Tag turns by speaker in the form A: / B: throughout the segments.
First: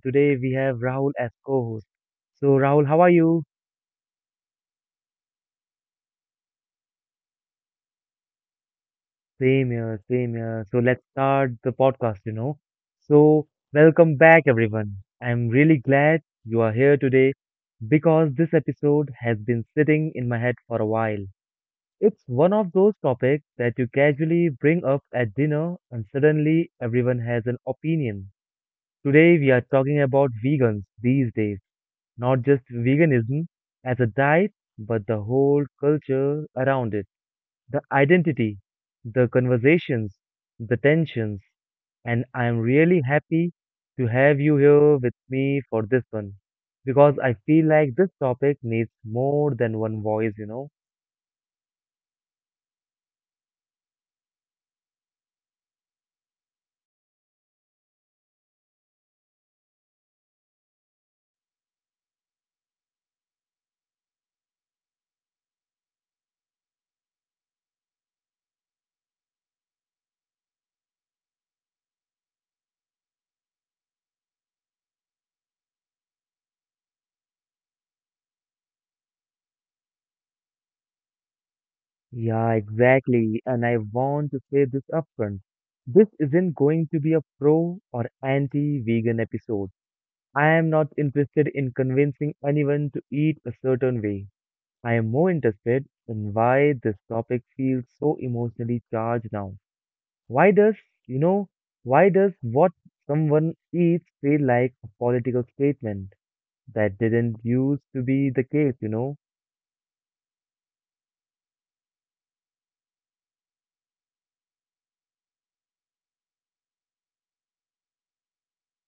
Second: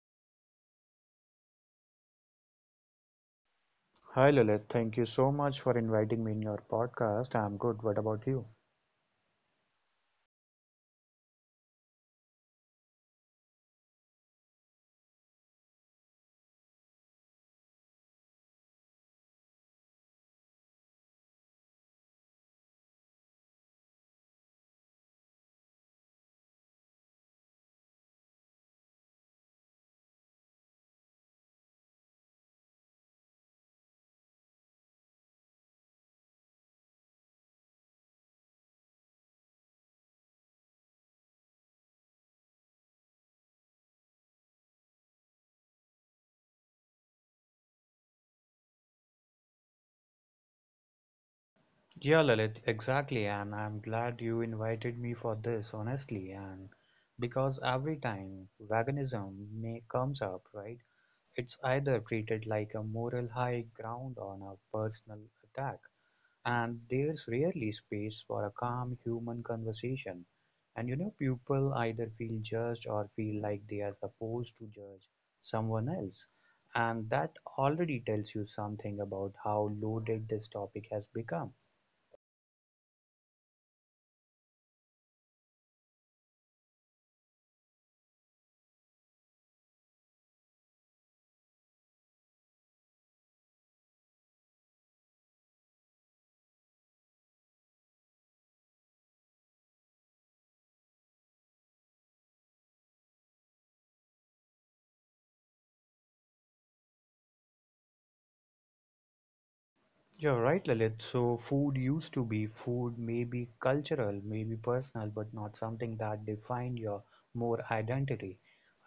A: today we have Rahul as co host. So, Rahul, how are you?
B: Hi Lalit, thank you so much for inviting me in your podcast. I'm good. What about you?
A: Same here, same here. So, let's start the podcast, So, welcome back, everyone. I'm really glad you are here today because this episode has been sitting in my head for a while. It's one of those topics that you casually bring up at dinner, and suddenly everyone has an opinion. Today, we are talking about vegans these days. Not just veganism as a diet, but the whole culture around it, the identity, the conversations, the tensions. And I'm really happy to have you here with me for this one because I feel like this topic needs more than one voice,
B: Yeah, Lalit, exactly. And I'm glad you invited me for this, honestly. And because every time veganism comes up, right, it's either treated like a moral high ground or a personal attack. And there's rarely space for a calm human conversation. And you know, people either feel judged or feel like they are supposed to judge someone else. And that already tells you something about how loaded this topic has become.
A: Yeah, exactly. And I want to say this upfront. This isn't going to be a pro or anti vegan episode. I am not interested in convincing anyone to eat a certain way. I am more interested in why this topic feels so emotionally charged now. Why does, you know, why does what someone eats feel like a political statement? That didn't used to be the case, you know?
B: You're right, Lalit. So, food used to be food, maybe cultural, maybe personal, but not something that defined your more identity.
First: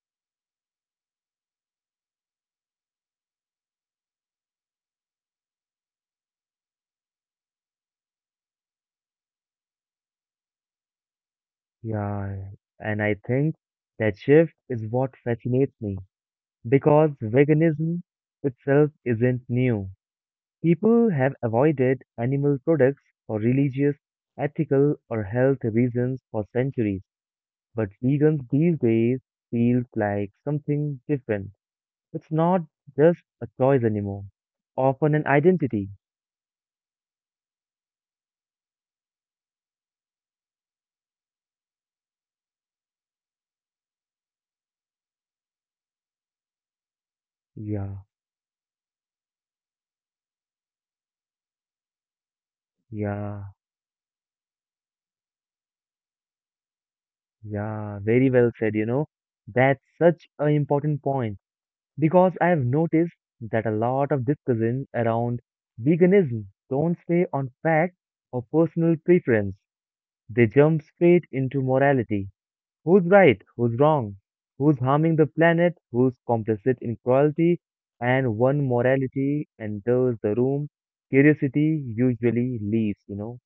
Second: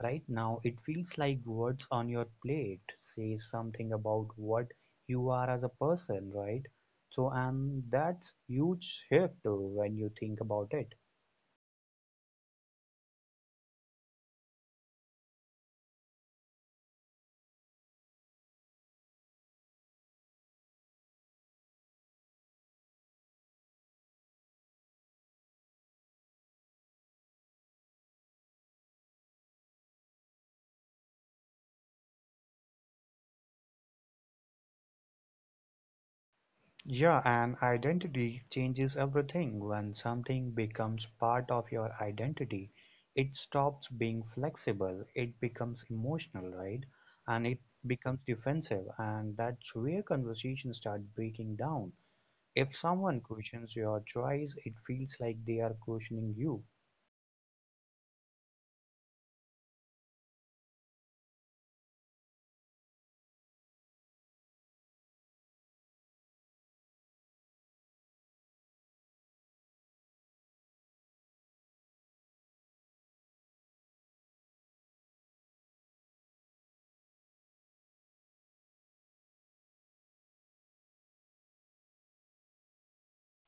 B: Right now, it feels like words on your plate say something about what you are as a person, right? So, and that's huge shift when you think about it.
A: Yeah, and I think that shift is what fascinates me because veganism itself isn't new. People have avoided animal products for religious, ethical, or health reasons for centuries. But vegans these days feels like something different. It's not just a choice anymore, often an identity.
B: Yeah, and identity changes everything. When something becomes part of your identity, it stops being flexible, it becomes emotional, right? And it
A: Yeah,
B: becomes defensive, and that's where conversations start breaking down. If someone
A: yeah,
B: questions your choice, it feels like they are questioning you.
A: yeah. very well said, That's such an important point because I have noticed that a lot of discussion around veganism don't stay on fact or personal preference. They jump straight into morality. Who's right? Who's wrong? Who's harming the planet? Who's complicit in cruelty? And one morality enters the room, curiosity usually leaves,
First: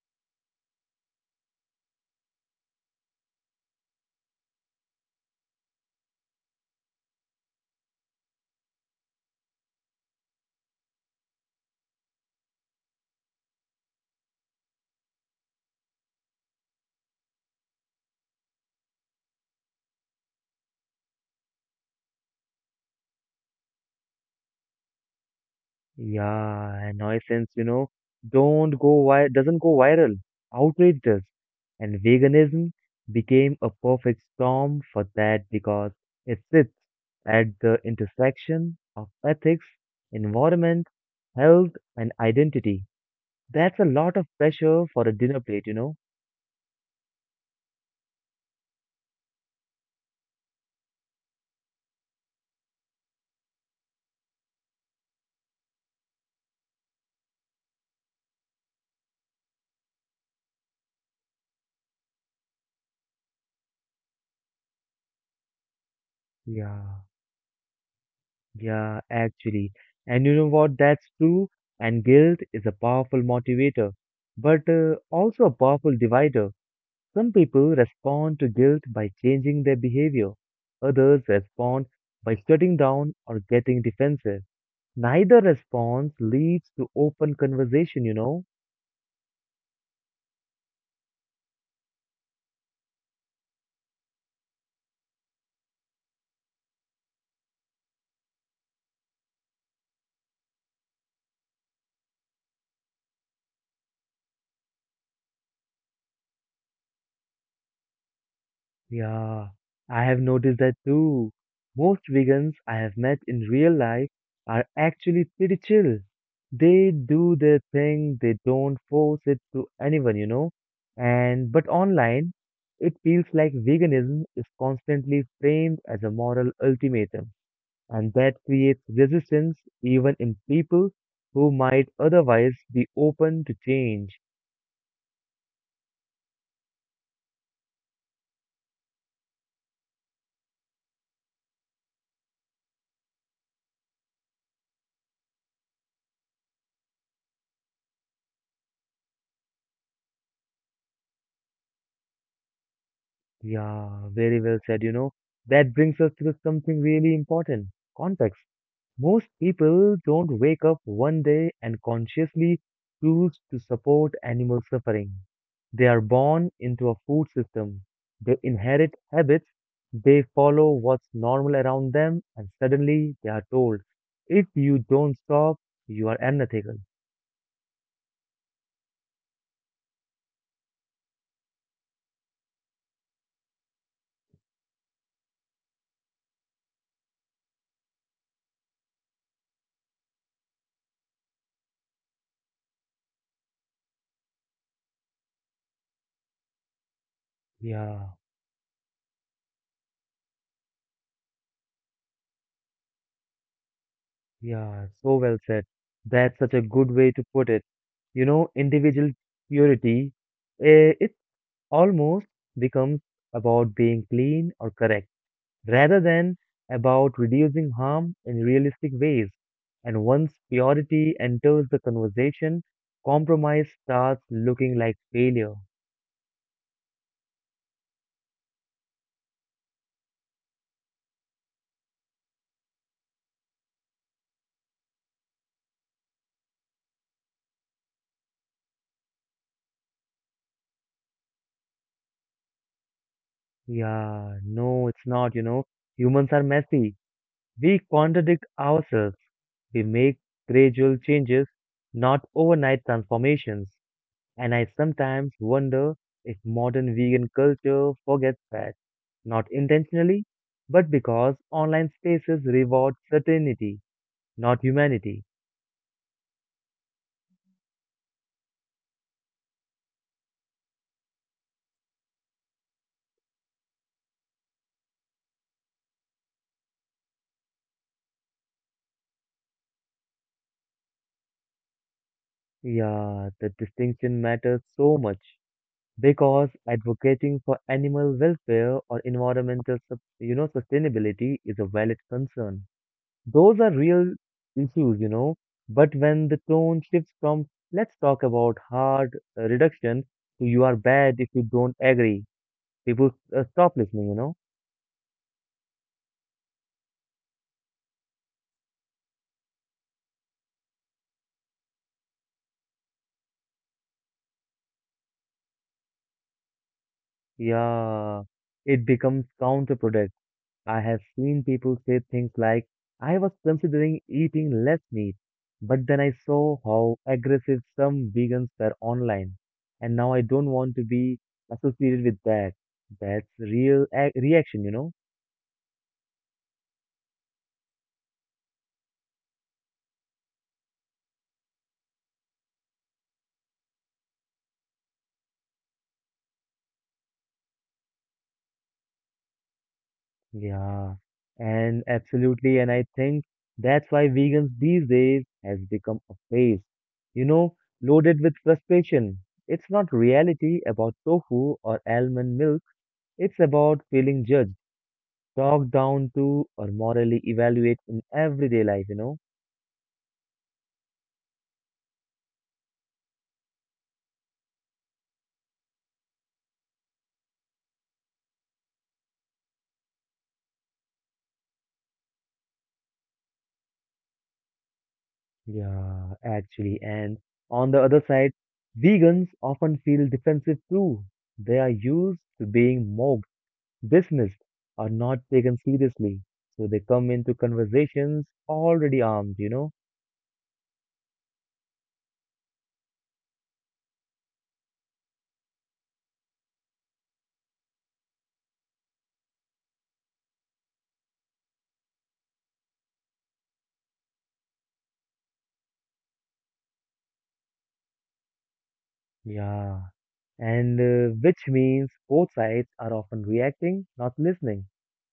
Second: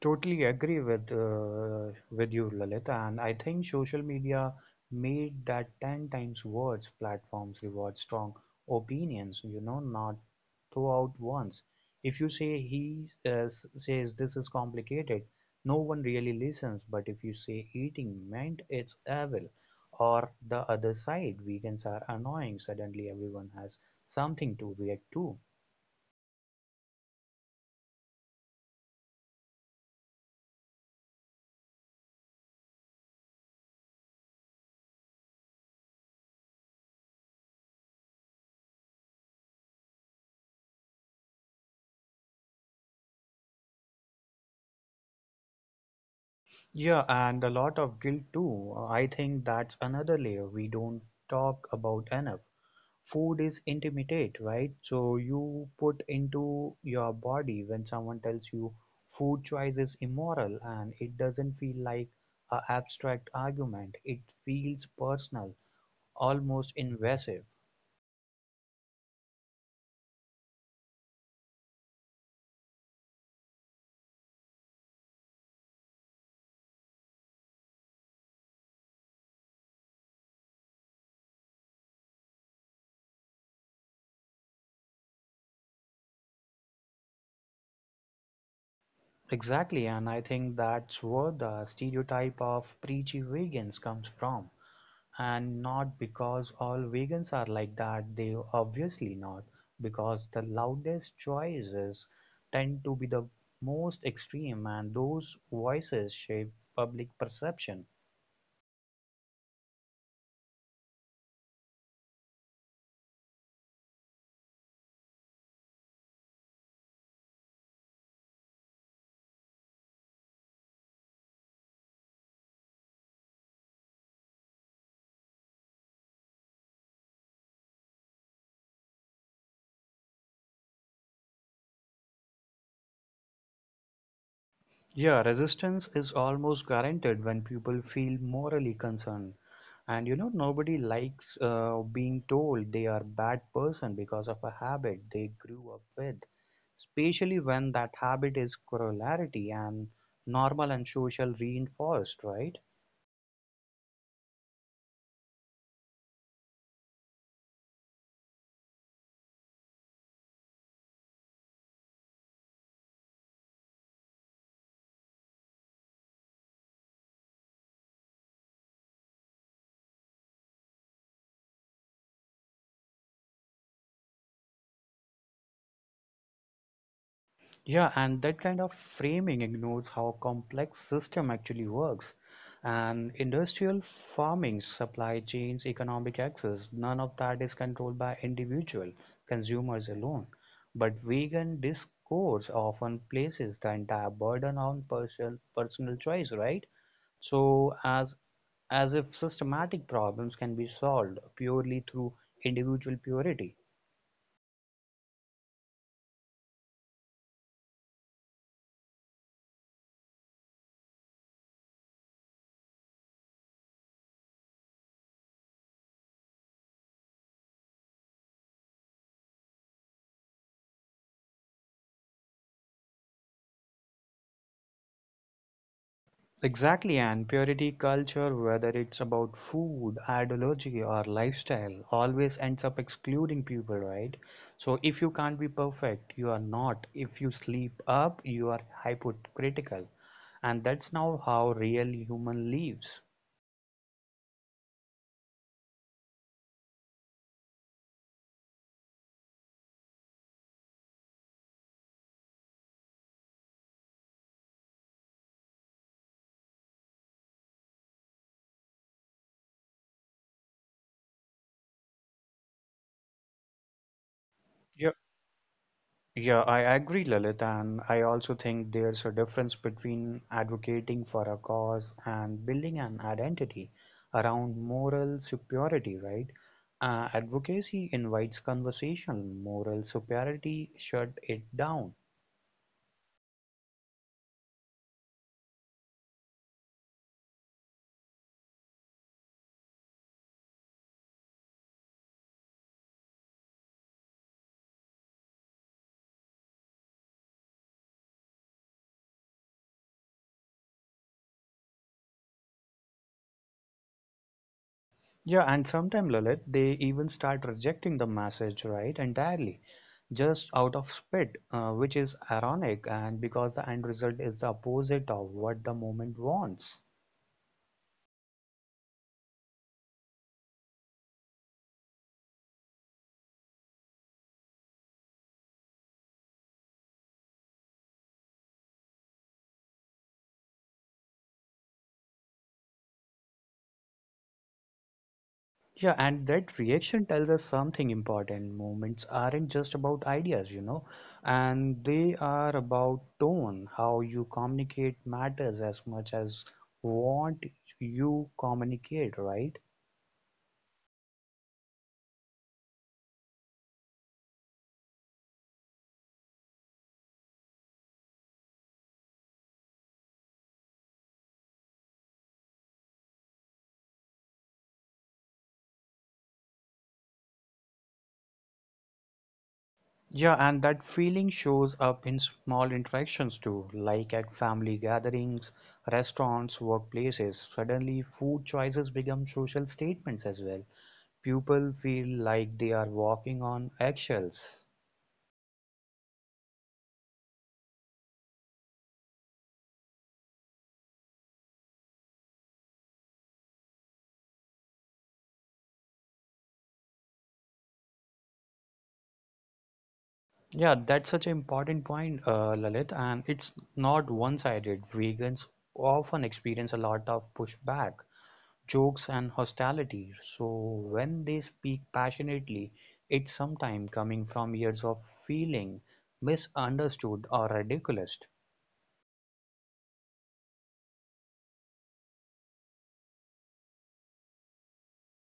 B: Totally agree with you, Lalit, and I think social media made that ten times worse. Platforms reward strong opinions, you know, not throughout once. If you say he says this is complicated, no one really listens. But if you say eating meant it's evil, or the other side, vegans are annoying, suddenly everyone has something to react to.
A: Yeah, and nuisance, you know, don't go vi doesn't go viral. Outrage does. And veganism became a perfect storm for that because it sits at the intersection of ethics, environment, health, and identity. That's a lot of pressure for a dinner plate, you know?
B: Yeah, and a lot of guilt too. I think that's another layer we don't talk about enough. Food is intimate, right? So you put into your body when someone tells you food choice is immoral and it doesn't feel like an abstract argument. It feels personal, almost
A: Yeah,
B: invasive.
A: yeah, actually. And you know what? That's true. And guilt is a powerful motivator, but also a powerful divider. Some people respond to guilt by changing their behavior. Others respond by shutting down or getting defensive. Neither response leads to open conversation, you know?
B: Exactly, and I think that's where the stereotype of preachy vegans comes from. And not because all vegans are like that, they obviously not, because the loudest choices tend to be the most extreme and those voices shape public perception.
A: Yeah, I have noticed that too. Most vegans I have met in real life are actually pretty chill. They do their thing, they don't force it to anyone, you know? And but online, it feels like veganism is constantly framed as a moral ultimatum and that creates resistance even in people who might otherwise be open to change.
B: Yeah, resistance is almost guaranteed when people feel morally concerned. And you know, nobody likes being told they are bad person because of a habit they grew up with, especially when that habit is corollary and normal and social reinforced, right?
A: Yeah, very well said, That brings us to something really important context. Most people don't wake up one day and consciously choose to support animal suffering. They are born into a food system, they inherit habits, they follow what's normal around them, and suddenly they are told if you don't stop, you are unethical.
B: Yeah, and that kind of framing ignores how complex system actually works. And industrial farming, supply chains, economic access, none of that is controlled by individual consumers alone. But vegan discourse often places the entire burden on personal choice, right? So
A: Yeah,
B: as as if systematic problems can be solved purely through individual purity.
A: yeah, so well said. That's such a good way to put it. You know, individual purity, it almost becomes about being clean or correct rather than about reducing harm in realistic ways. And once purity enters the conversation, compromise starts looking like failure.
B: Exactly, and purity culture, whether it's about food, ideology, or lifestyle, always ends up excluding people, right? So if you can't be perfect, you are not. If you sleep up, you are hypocritical. And that's now how real human lives.
A: Yeah, no, it's not, you know. Humans are messy. We contradict ourselves. We make gradual changes, not overnight transformations. And I sometimes wonder if modern vegan culture forgets that, not intentionally, but because online spaces reward certainty, not humanity.
B: Yeah, I agree, Lalit, and I also think there's a difference between advocating for a cause and building an identity around moral superiority, right? Advocacy invites conversation, moral superiority shut it down.
A: Yeah, the distinction matters so much because advocating for animal welfare or environmental, sustainability is a valid concern. Those are real issues, you know. But when the tone shifts from let's talk about hard reduction to you are bad if you don't agree, people stop listening,
B: Yeah, and sometimes, Lalit, they even start rejecting the message, right, entirely, just out of spite, which is ironic, and because the end result is the opposite of what the moment wants.
A: Yeah, it becomes counterproductive. I have seen people say things like, I was considering eating less meat, but then I saw how aggressive some vegans were online, and now I don't want to be associated with that. That's real ac reaction,
B: Yeah, and that reaction tells us something important. Movements aren't just about ideas, you know, and they are about tone. How you communicate matters as much as what you communicate, right?
A: Yeah, and absolutely, and I think that's why vegans these days has become a phrase, you know, loaded with frustration. It's not reality about tofu or almond milk. It's about feeling judged, talked down to, or morally evaluated in everyday life,
B: Yeah, and that feeling shows up in small interactions too, like at family gatherings, restaurants, workplaces. Suddenly, food choices become social statements as well. People feel like they are walking on eggshells.
A: Yeah, actually, and on the other side, vegans often feel defensive too. They are used to being mocked, dismissed, are not taken seriously. So they come into conversations already armed, you know?
B: Yeah, that's such an important point, Lalit, and it's not one-sided. Vegans often experience a lot of pushback, jokes, and hostility. So when they speak passionately, it's sometimes coming from years of feeling misunderstood or ridiculous.
A: Yeah. And Which means both sides are often reacting, not listening.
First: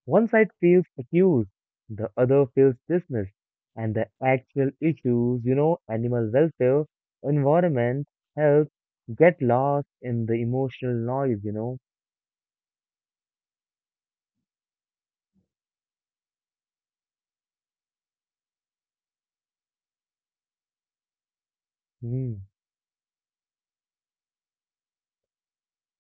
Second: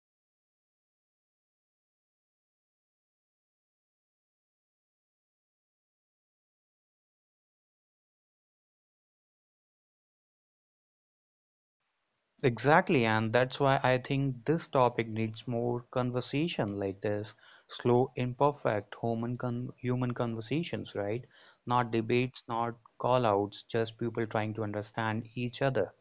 A: One side feels accused, the other feels dismissed, and the actual issues, you know, animal welfare, environment, health, get lost in the emotional noise,
B: Exactly, and that's why I think this topic needs more conversation like this slow, imperfect human conversations, right? Not
A: Hmm,
B: debates, not call outs, just people trying to understand each other.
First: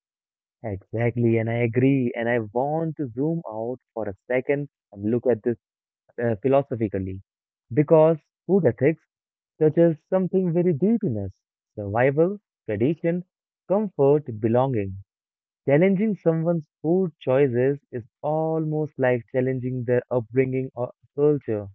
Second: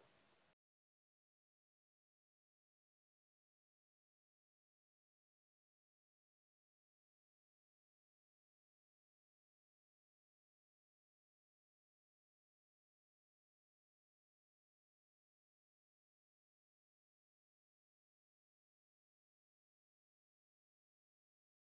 A: exactly, and I agree. And I want to zoom out for a second and look at this philosophically because food ethics touches something very deep in us: survival, tradition, comfort, belonging. Challenging someone's food choices is almost like challenging their upbringing or culture.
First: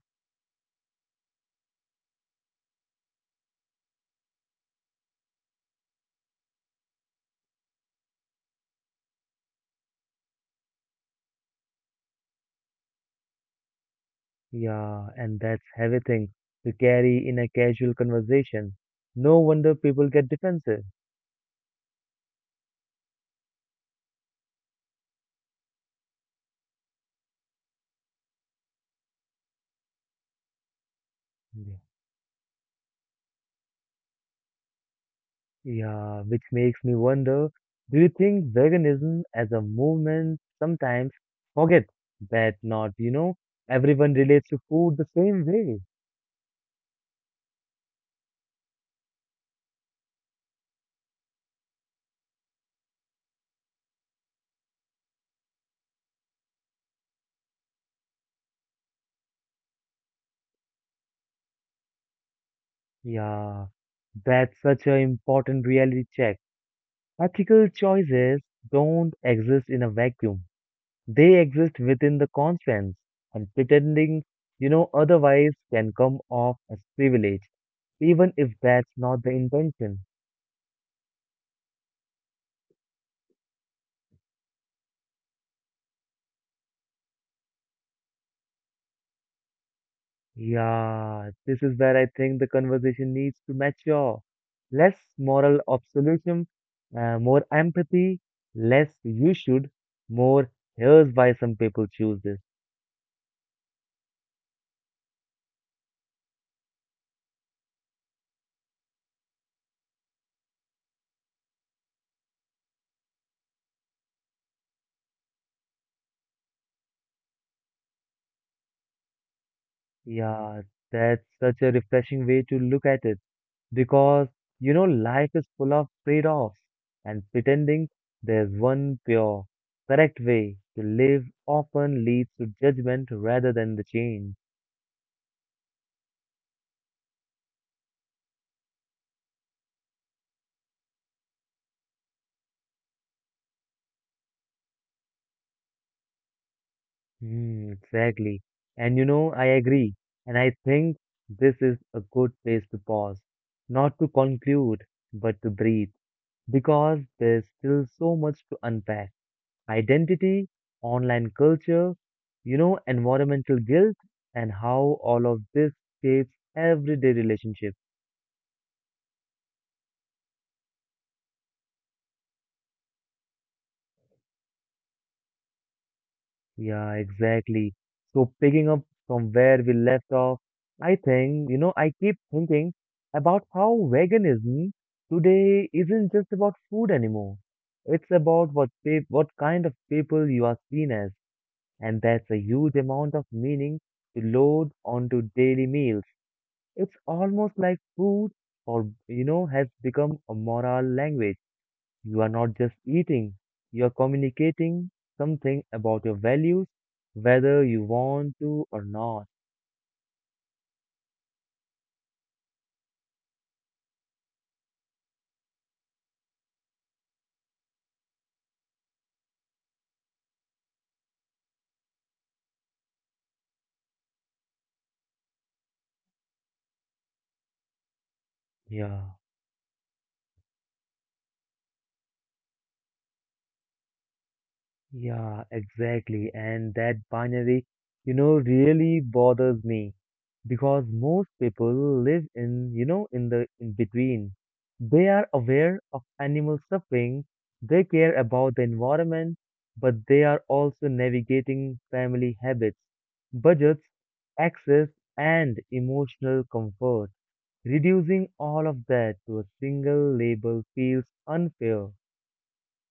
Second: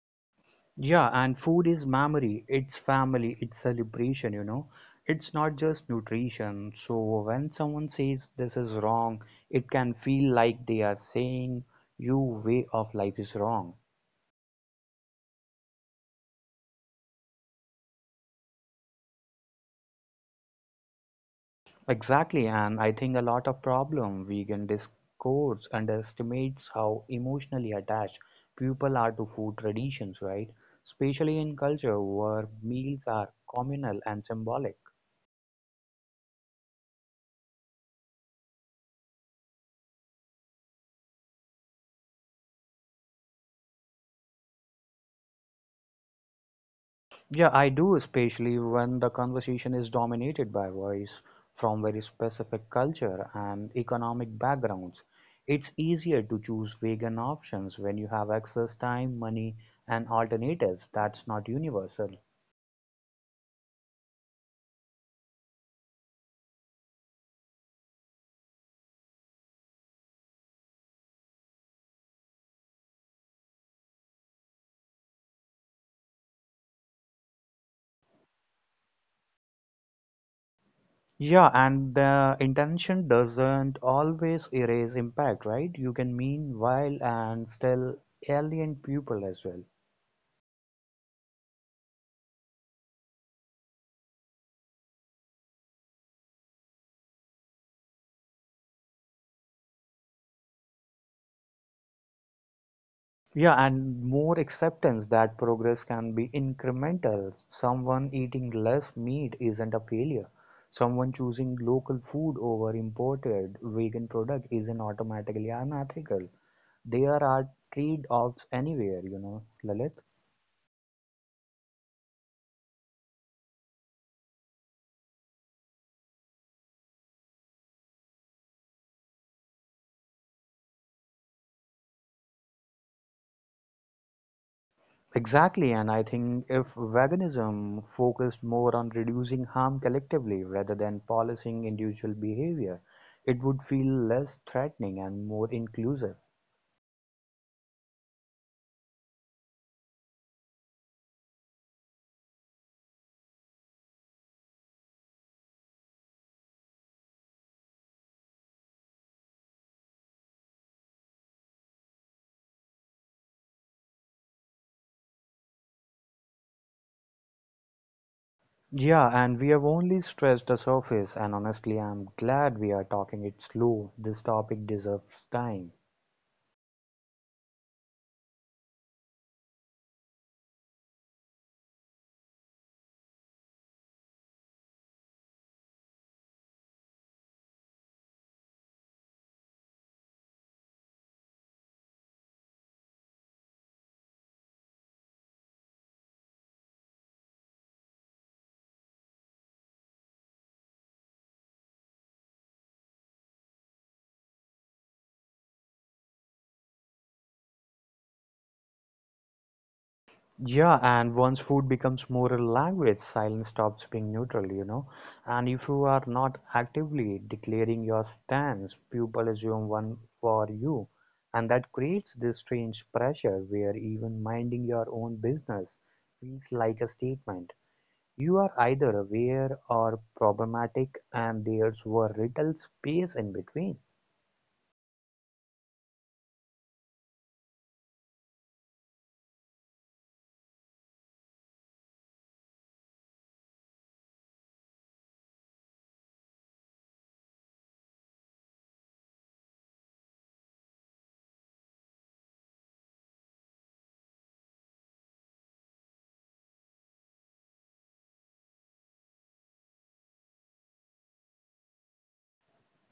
B: Yeah, and food is memory, it's family, it's celebration, you know. It's not just nutrition. So when someone says this is wrong, it can feel like they are saying your way of life is wrong.
A: Yeah, and that's heavy thing to carry in a casual conversation. No wonder people get defensive.
B: Exactly, and I think a lot of problem vegan discourse underestimates how emotionally attached people are to food traditions, right? Especially in
A: Yeah.
B: culture where meals are communal and symbolic.
A: Yeah, which makes me wonder, do you think veganism as a movement sometimes forgets that not, you know, everyone relates to food the same way?
B: Yeah, I do, especially when the conversation is dominated by voice from very specific culture and economic backgrounds. It's easier to choose vegan options when you have excess time, money, and alternatives that's not universal.
A: Yeah, that's such an important reality check. Ethical choices don't exist in a vacuum. They exist within the conscience, and pretending, you know, otherwise can come off as privilege, even if that's not the intention.
B: Yeah, and the intention doesn't always erase impact, right? You can mean while and still alien people as well.
A: Yeah, this is where I think the conversation needs to mature. Less moral absolutism, more empathy, less you should, more here's why some people choose this.
B: Yeah, and more acceptance that progress can be incremental. Someone eating less meat isn't a failure. Someone choosing local food over imported vegan product isn't automatically unethical. There are trade-offs anywhere, you know, Lalit.
A: Yeah, that's such a refreshing way to look at it because, you know, life is full of trade-offs and pretending there's one pure, correct way to live often leads to judgment rather than the change.
B: Exactly, and I think if veganism focused more on reducing harm collectively rather than policing individual behavior, it would feel less threatening and more inclusive.
A: Hmm, exactly. And you know, I agree. And I think this is a good place to pause, not to conclude, but to breathe, because there's still so much to unpack. Identity, online culture, you know, environmental guilt, and how all of this shapes everyday relationships.
B: Yeah, and we have only scratched the surface, and honestly, I'm glad we are talking it slow. This topic deserves time.
A: Yeah, exactly. So picking up from where we left off, I think, you know, I keep thinking about how veganism today isn't just about food anymore. It's about what kind of people you are seen as, and that's a huge amount of meaning to load onto daily meals. It's almost like food or, you know, has become a moral language. You are not just eating, you are communicating something about your values, whether you want to or not.
B: Yeah, and once food becomes more a language, silence stops being neutral, you know. And if you are not actively declaring your stance, people assume one for you. And that creates this strange pressure where even minding your own business feels like a statement. You are either
A: Yeah.
B: aware or problematic, and there's very little space in between.
A: Yeah, exactly. And that binary, you know, really bothers me because most people live in, you know, in the in between. They are aware of animal suffering, they care about the environment, but they are also navigating family habits, budgets, access, and emotional comfort. Reducing all of that to a single label feels unfair.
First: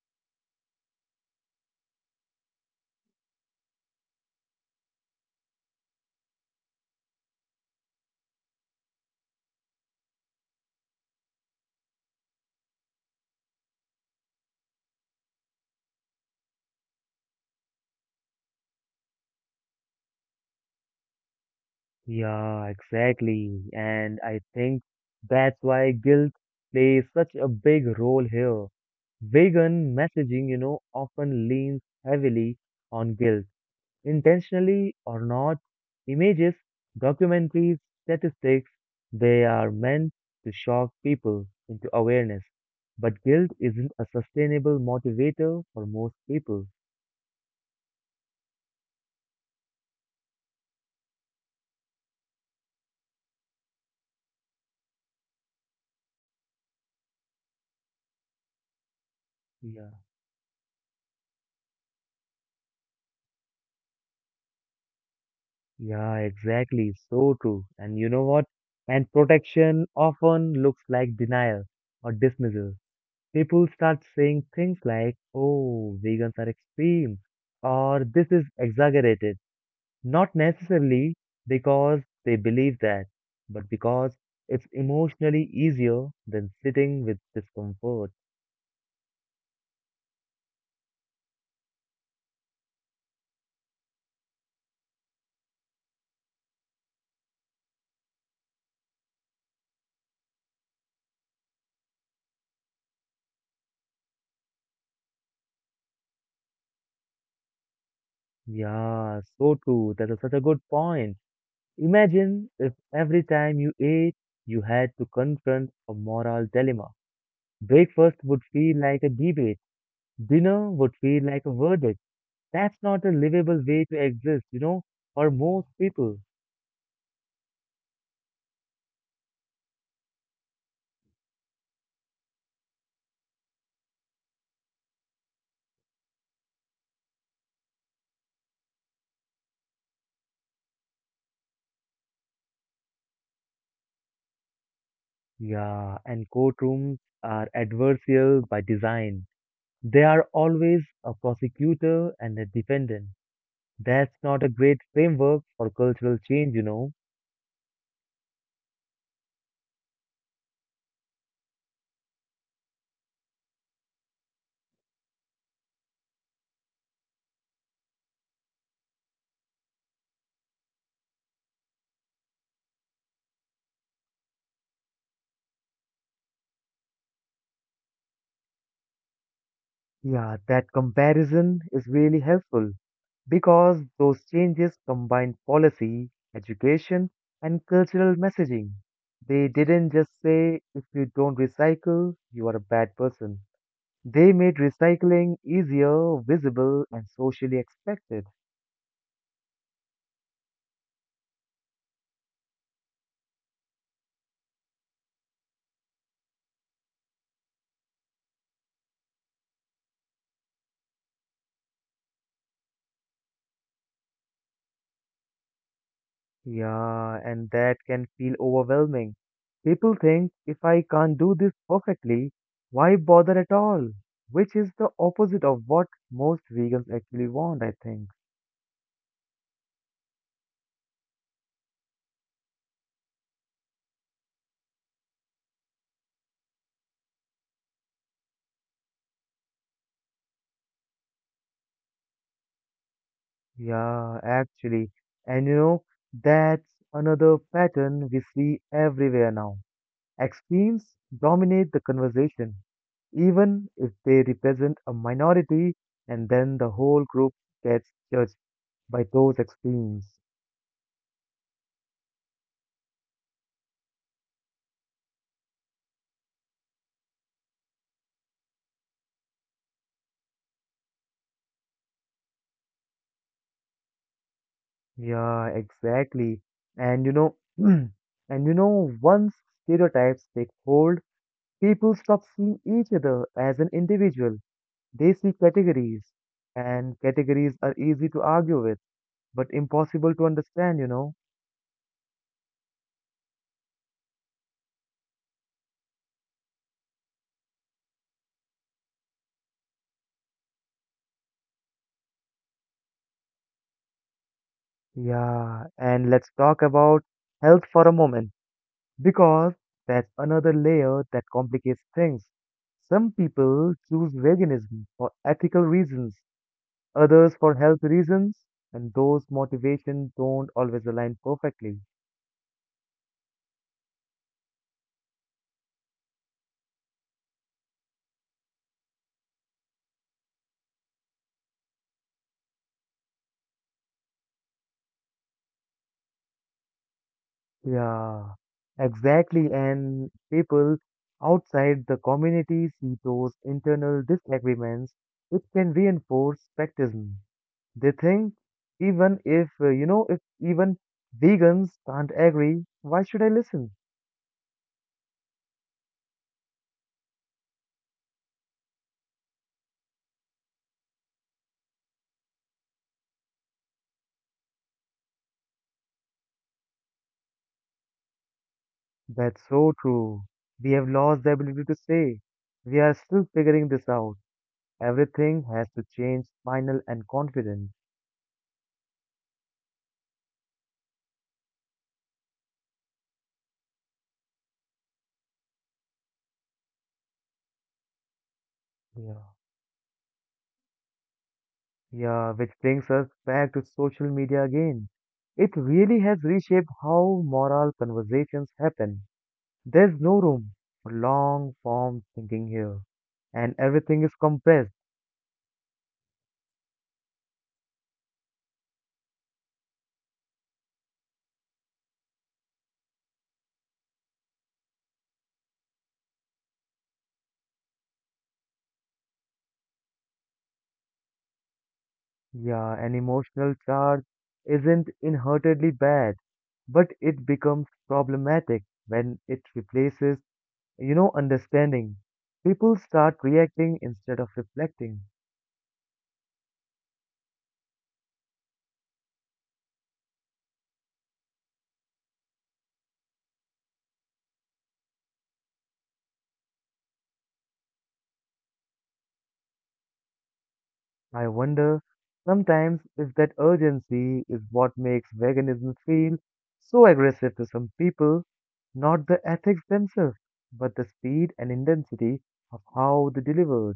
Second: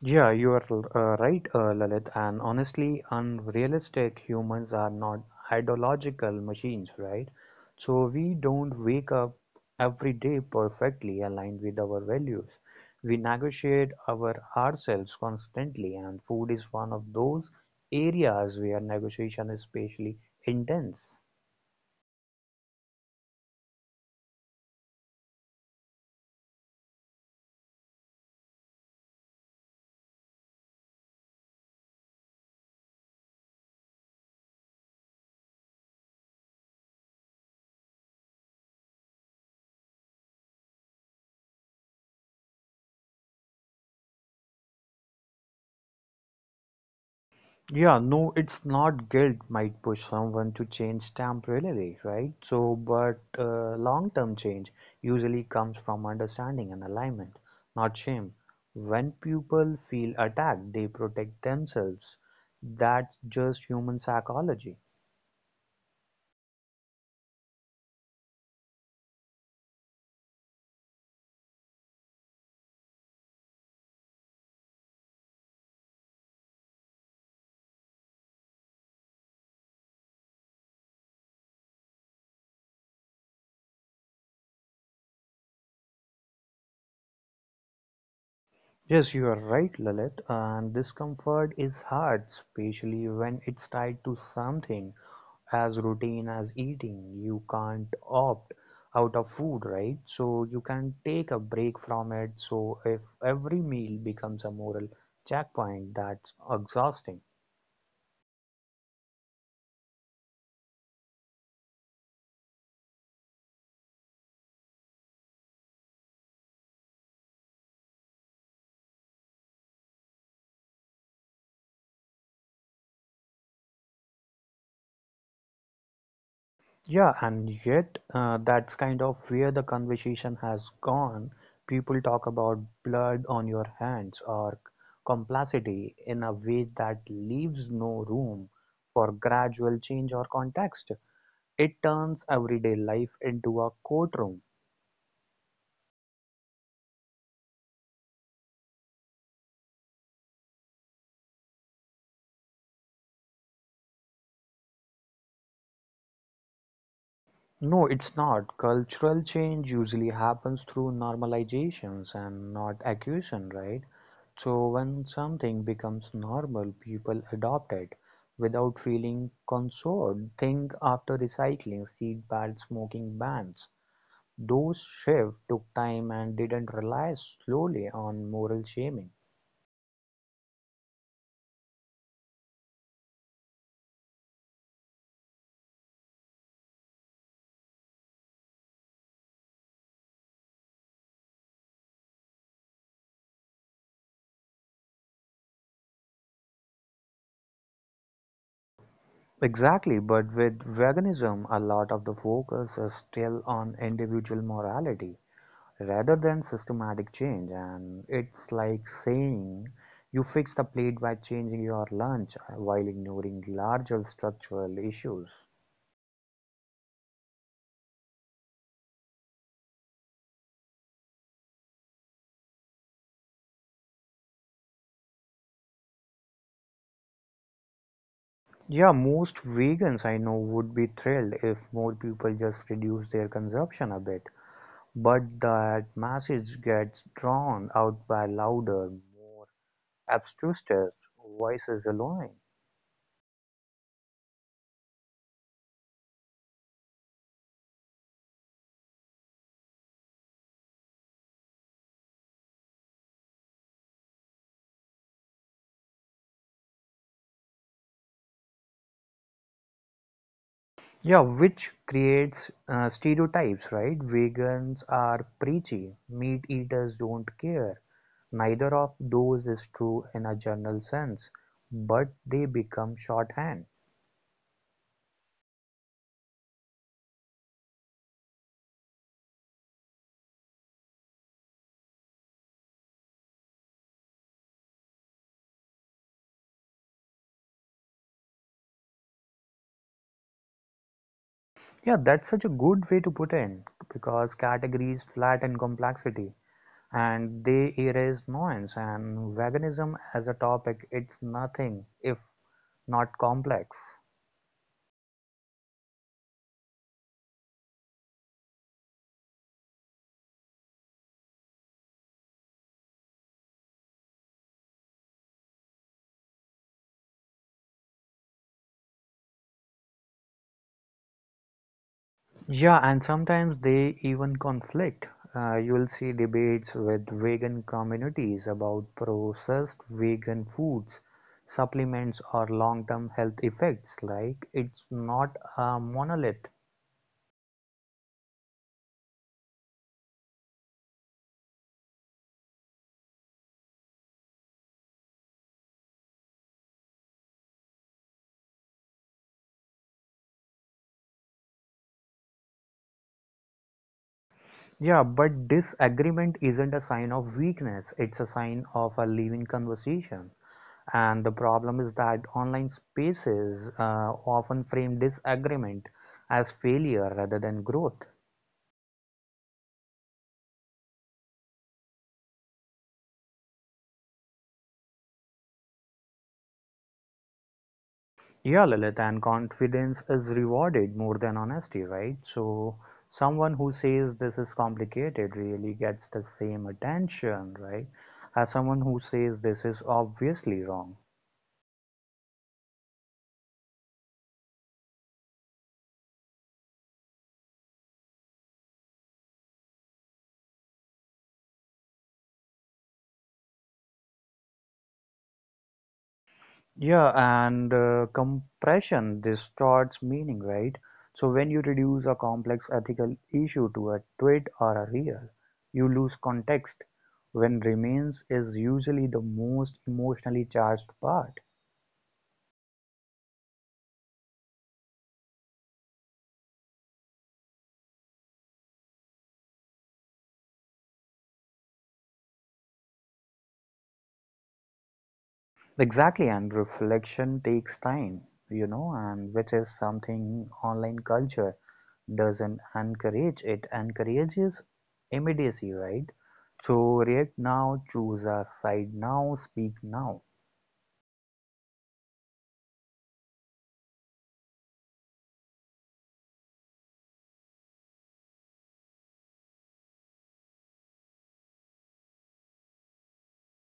B: Yeah, you are right, Lalit. And honestly, unrealistic humans are not ideological machines, right? So we don't wake up every day perfectly aligned with our values. We negotiate ourselves constantly, and food is one of those areas where negotiation is especially intense.
A: Yeah, exactly. And I think that's why guilt plays such a big role here. Vegan messaging, you know, often leans heavily on guilt, intentionally or not. Images, documentaries, statistics, they are meant to shock people into awareness. But guilt isn't a sustainable motivator for most people.
B: Yeah, no, it's not guilt might push someone to change temporarily, right? But long-term change usually comes from understanding and alignment, not shame. When people
A: Yeah.
B: feel attacked, they protect themselves. That's just human psychology.
A: Yeah, exactly. So true. And you know what? And protection often looks like denial or dismissal. People start saying things like, oh, vegans are extreme, or this is exaggerated. Not necessarily because they believe that, but because it's emotionally easier than sitting with discomfort.
B: Yes, you are right, Lalit, and discomfort is hard, especially when it's tied to something as routine as eating. You can't opt out of food, right? So you can take a break from it. So if every meal becomes a moral checkpoint, that's exhausting.
A: Yeah, so true. That is such a good point. Imagine if every time you ate, you had to confront a moral dilemma. Breakfast would feel like a debate, dinner would feel like a verdict. That's not a livable way to exist, you know, for most people.
B: Yeah, and yet that's kind of where the conversation has gone. People talk about blood on your hands or complexity in a way that leaves no room for gradual change or context. It turns everyday life into a courtroom.
A: Yeah, and courtrooms are adversarial by design. They are always a prosecutor and a defendant. That's not a great framework for cultural change,
B: No, it's not. Cultural change usually happens through normalizations and not accusation, right? So when something becomes normal, people adopt it without feeling concerned. Think after recycling, seed bad smoking bans. Those shifts took time and didn't rely slowly on moral shaming.
A: Yeah, that comparison is really helpful because those changes combined policy, education, and cultural messaging. They didn't just say, if you don't recycle, you are a bad person. They made recycling easier, visible, and socially expected.
B: Exactly, but with veganism, a lot of the focus is still on individual morality, rather than systematic change, and it's like saying you fix the plate by changing your lunch while ignoring larger structural issues.
A: Yeah, and that can feel overwhelming. People think, if I can't do this perfectly, why bother at all? Which is the opposite of what most vegans actually want, I think.
B: Yeah, most vegans I know would be thrilled if more people just reduce their consumption a bit, but that message gets drawn out by louder, more obtuse voices alone.
A: Yeah, actually. And you know, that's another pattern we see everywhere now. Extremes dominate the conversation, even if they represent a minority, and then the whole group gets judged by those extremes.
B: Yeah, which creates stereotypes, right? Vegans are preachy, meat eaters don't care. Neither of those is true in a general sense, but they become shorthand.
A: Yeah, exactly. And you know, once stereotypes take hold, people stop seeing each other as an individual. They see categories, and categories are easy to argue with but impossible to understand,
B: Yeah, that's such a good way to put in because categories flatten complexity and they erase nuance. And veganism as a topic, it's nothing if not complex.
A: Yeah, and let's talk about health for a moment because that's another layer that complicates things. Some people choose veganism for ethical reasons, others for health reasons, and those motivations don't always align perfectly.
B: Yeah, and sometimes they even conflict. You'll see debates with vegan communities about processed vegan foods, supplements, or long term health effects. Like, it's not a monolith.
A: Yeah, exactly. And people outside the community see those internal disagreements, which can reinforce practice. They think even if, if even vegans can't agree, why should I listen?
B: Yeah, but disagreement isn't a sign of weakness, it's a sign of a living conversation. And the problem is that online spaces often frame disagreement as failure rather than growth.
A: That's so true. We have lost the ability to say. We are still figuring this out. Everything has to change, final and confident.
B: Yeah, Lilith, and confidence is rewarded more than honesty, right? So, someone who says this is complicated really gets the same attention, right? As someone who
A: Yeah.
B: says this is obviously wrong.
A: Yeah, which brings us back to social media again. It really has reshaped how moral conversations happen. There's no room for long form thinking here, and everything is compressed.
B: Yeah, and Compression distorts meaning, right? So, when you reduce a complex ethical issue to a tweet or a reel, you lose context when remains is usually the most emotionally charged part.
A: Yeah, an emotional charge isn't inherently bad, but it becomes problematic when it replaces, understanding. People start reacting instead of reflecting.
B: Exactly, and reflection takes time, you know, and which is something online culture doesn't encourage. It encourages immediacy, right? So react now, choose a side now, speak now.
A: I wonder sometimes if that urgency is what makes veganism feel so aggressive to some people, not the ethics themselves, but the speed and intensity of how they deliver.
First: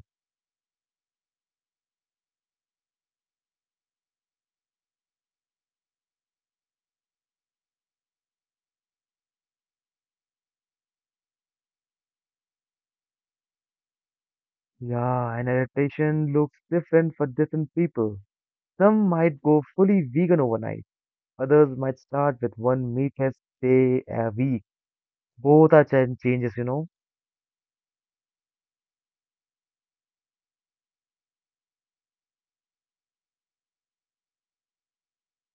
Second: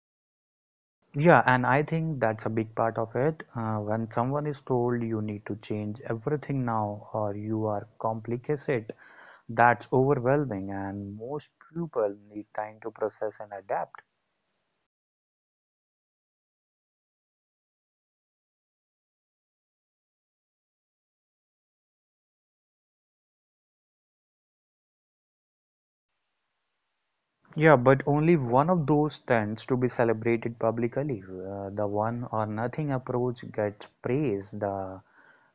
B: Yeah, and I think that's a big part of it. When someone is told you need to change everything now or you are complicated, that's overwhelming, and most people need time to process and adapt.
A: Yeah, and adaptation looks different for different people. Some might go fully vegan overnight. Others might start with one meatless day a week. Both are changes, you know.
B: Yeah, but only one of those tends to be celebrated publicly. The one or nothing approach gets praise. The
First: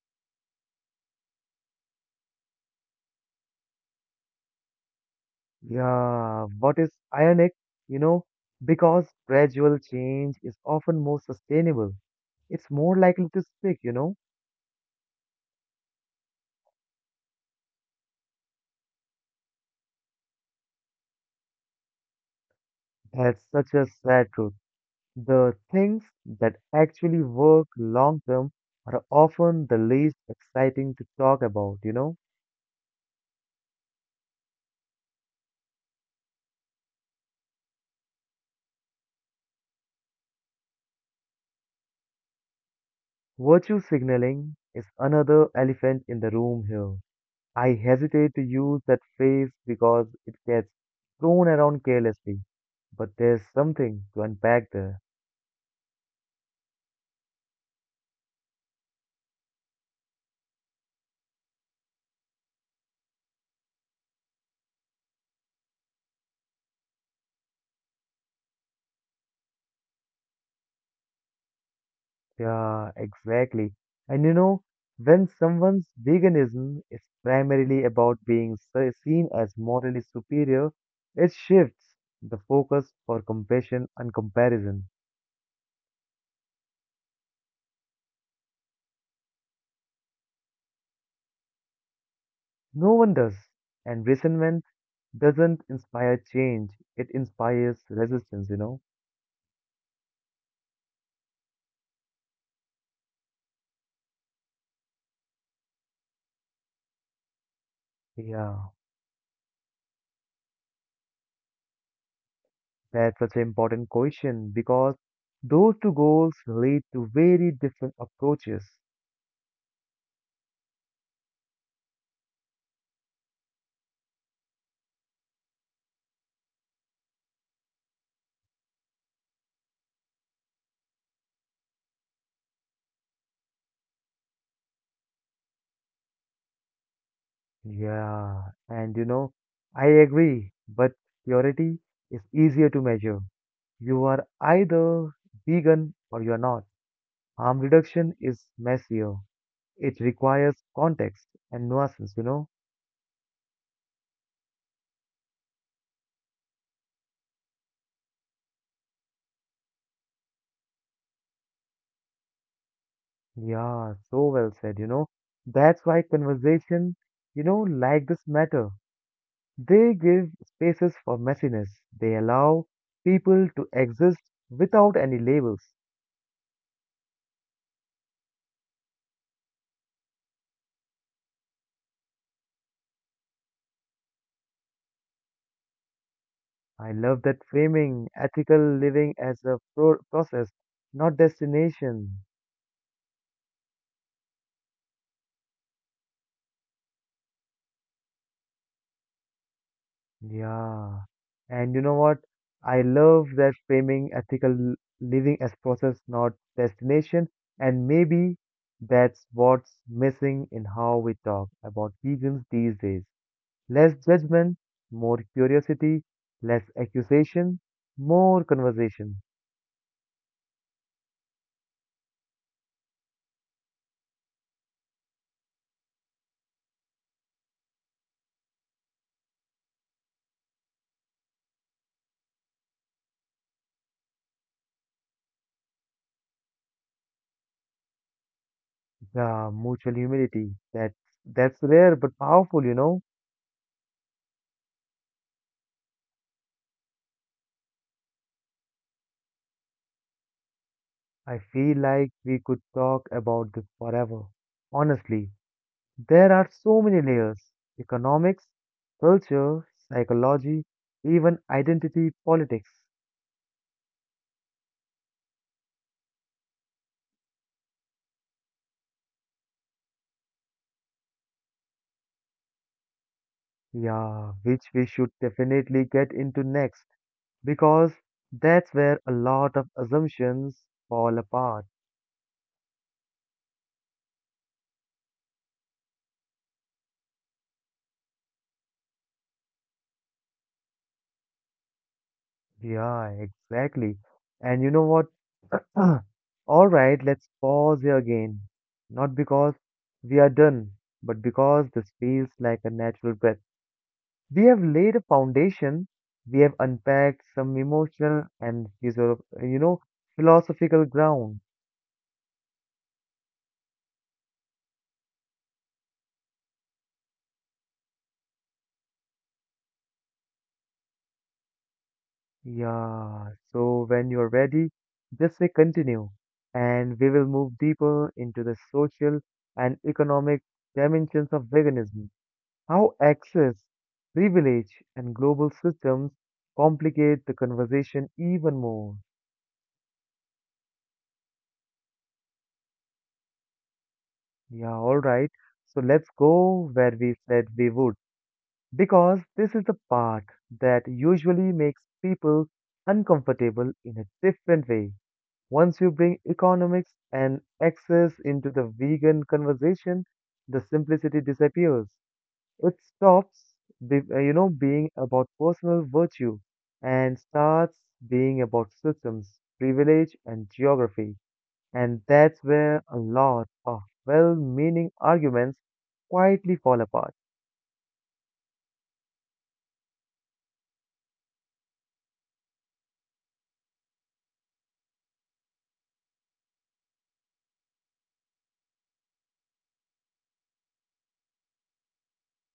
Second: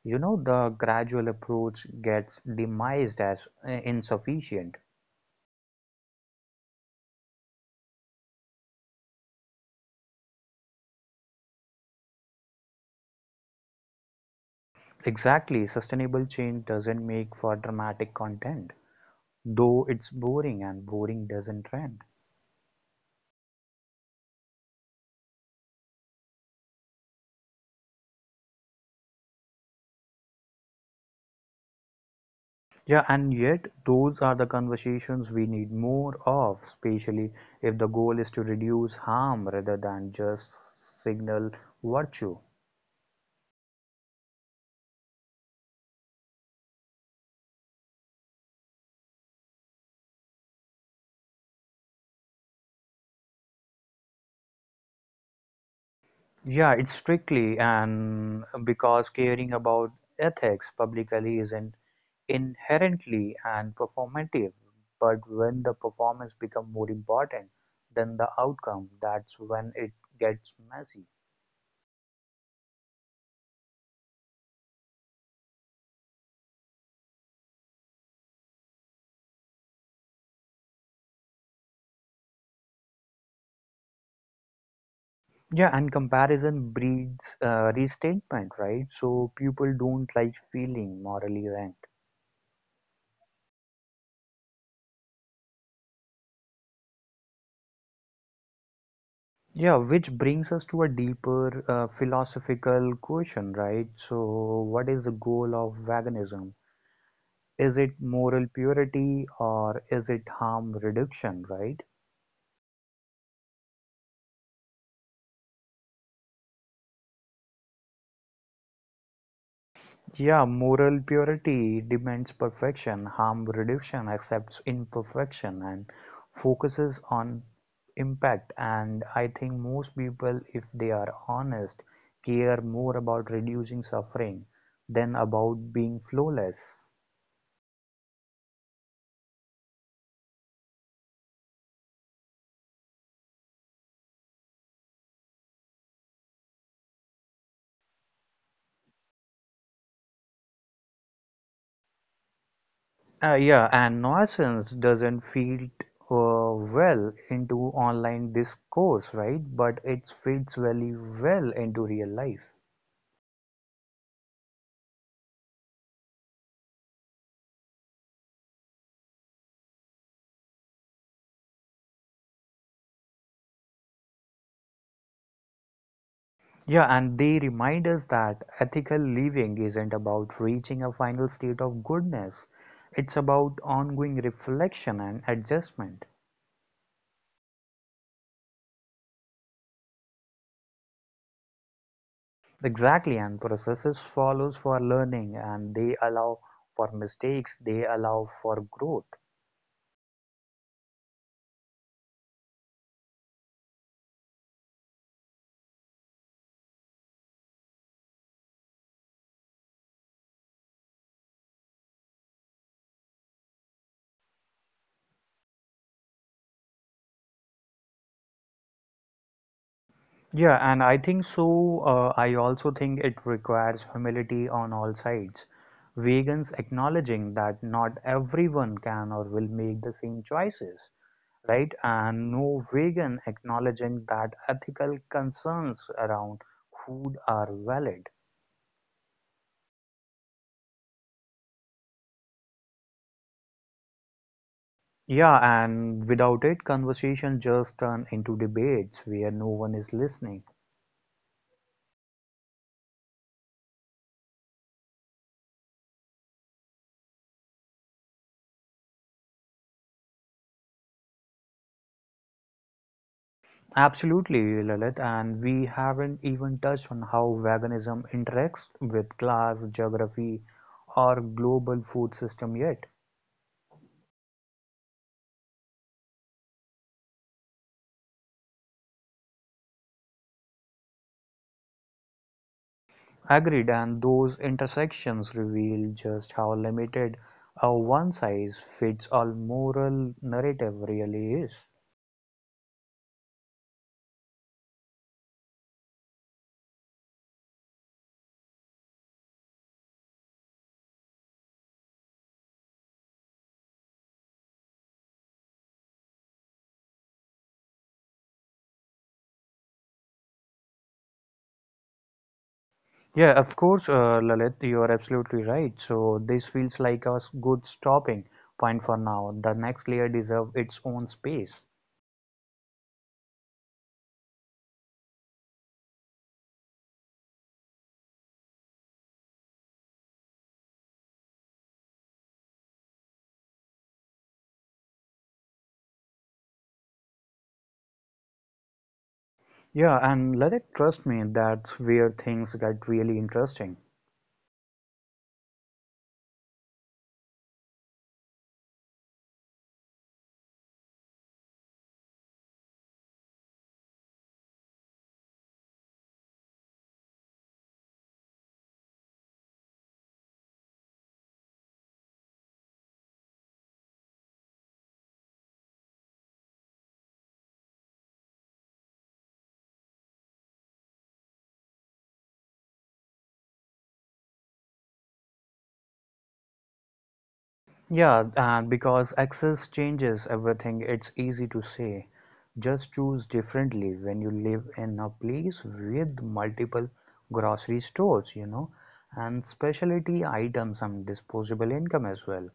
B: you know the gradual approach gets demised as insufficient.
A: Yeah, what is ironic, you know, because gradual change is often more sustainable. It's more likely to stick, you know.
B: Exactly, sustainable change doesn't make for dramatic content, though it's boring and boring doesn't trend.
A: That's such a sad truth. The things that actually work long term are often the least exciting to talk about, you know.
B: Yeah, and yet those are the conversations we need more of, especially if the goal is to reduce harm rather than just signal virtue.
A: Virtue signaling is another elephant in the room here. I hesitate to use that phrase because it gets thrown around carelessly, but there's something to unpack there.
B: Yeah, it's strictly and because caring about ethics publicly isn't inherently and performative, but when the performance becomes more important than the outcome, that's when it gets messy.
A: Yeah, exactly. And you know, when someone's veganism is primarily about being seen as morally superior, it shifts the focus for compassion and comparison.
B: Yeah, and comparison breeds restatement, right? So people don't like feeling morally ranked.
A: No one does. And resentment doesn't inspire change, it inspires resistance, you know?
B: Yeah, which brings us to a deeper philosophical question, right? So, what is the goal of veganism? Is it moral
A: Yeah.
B: purity or is it harm reduction, right?
A: That's such an important question because those two goals lead to very different approaches.
B: Yeah, moral purity demands perfection, harm reduction accepts imperfection and focuses on impact. And I think most people, if they are honest, care more about reducing suffering than about being flawless.
A: Yeah, and you know, I agree, but purity is easier to measure. You are either vegan or you're not. Harm reduction is messier. It requires context and nuances, you know?
B: Yeah, and nuisance doesn't feed well into online discourse, right? But it fits very well into real life.
A: Yeah, so well said, you know? That's why conversation, you know, like this matter. They give spaces for messiness. They allow people to exist without any labels.
B: Yeah, and they remind us that ethical living isn't about reaching a final state of goodness. It's about ongoing reflection and adjustment.
A: I love that framing ethical living as a process, not destination.
B: Exactly, and processes follows for learning and they allow for mistakes, they allow for growth.
A: Yeah. And you know what? I love that framing ethical living as process, not destination. And maybe that's what's missing in how we talk about vegans these days. Less judgment, more curiosity, less accusation, more conversation.
B: Yeah, and I think so. I also think it requires humility on all sides. Vegans acknowledging that not everyone can or will make the same choices, right? And no vegan acknowledging that ethical concerns around food are valid.
A: Yeah, mutual humility. That's rare but powerful, you know.
B: Yeah, and without it, conversation just turn into debates where no one is listening.
A: I feel like we could talk about this forever. Honestly, there are so many layers. Economics, culture, psychology, even identity politics.
B: Absolutely, Lalit, and we haven't even touched on how veganism interacts with class, geography, or global food system yet.
A: Yeah, which we should definitely get into next because that's where a lot of assumptions fall apart.
B: Agreed, and those intersections reveal just how limited a one size fits all moral narrative really is.
A: Yeah, exactly. And you know what? All right, let's pause here again. Not because we are done, but because this feels like a natural breath. We have laid a foundation, we have unpacked some emotional and philosophical ground.
B: Yeah, of course, Lalit, you are absolutely right. So this feels like a good stopping point for now. The next layer deserves its own space.
A: Yeah, so when you're ready, just say continue, and we will move deeper into the social and economic dimensions of veganism. How access, privilege, and global systems complicate the conversation even more.
B: Yeah, and let it trust me, that's where things get really interesting.
A: Yeah, alright. So let's go where we said we would. Because this is the part that usually makes people uncomfortable in a different way. Once you bring economics and access into the vegan conversation, the simplicity disappears. It stops, being about personal virtue and starts being about systems, privilege, and geography. And that's where a lot of well-meaning arguments quietly fall apart.
B: Yeah, and because access changes everything, it's easy to say. Just choose differently when you live in a place with multiple grocery stores, you know, and specialty items and disposable income as well.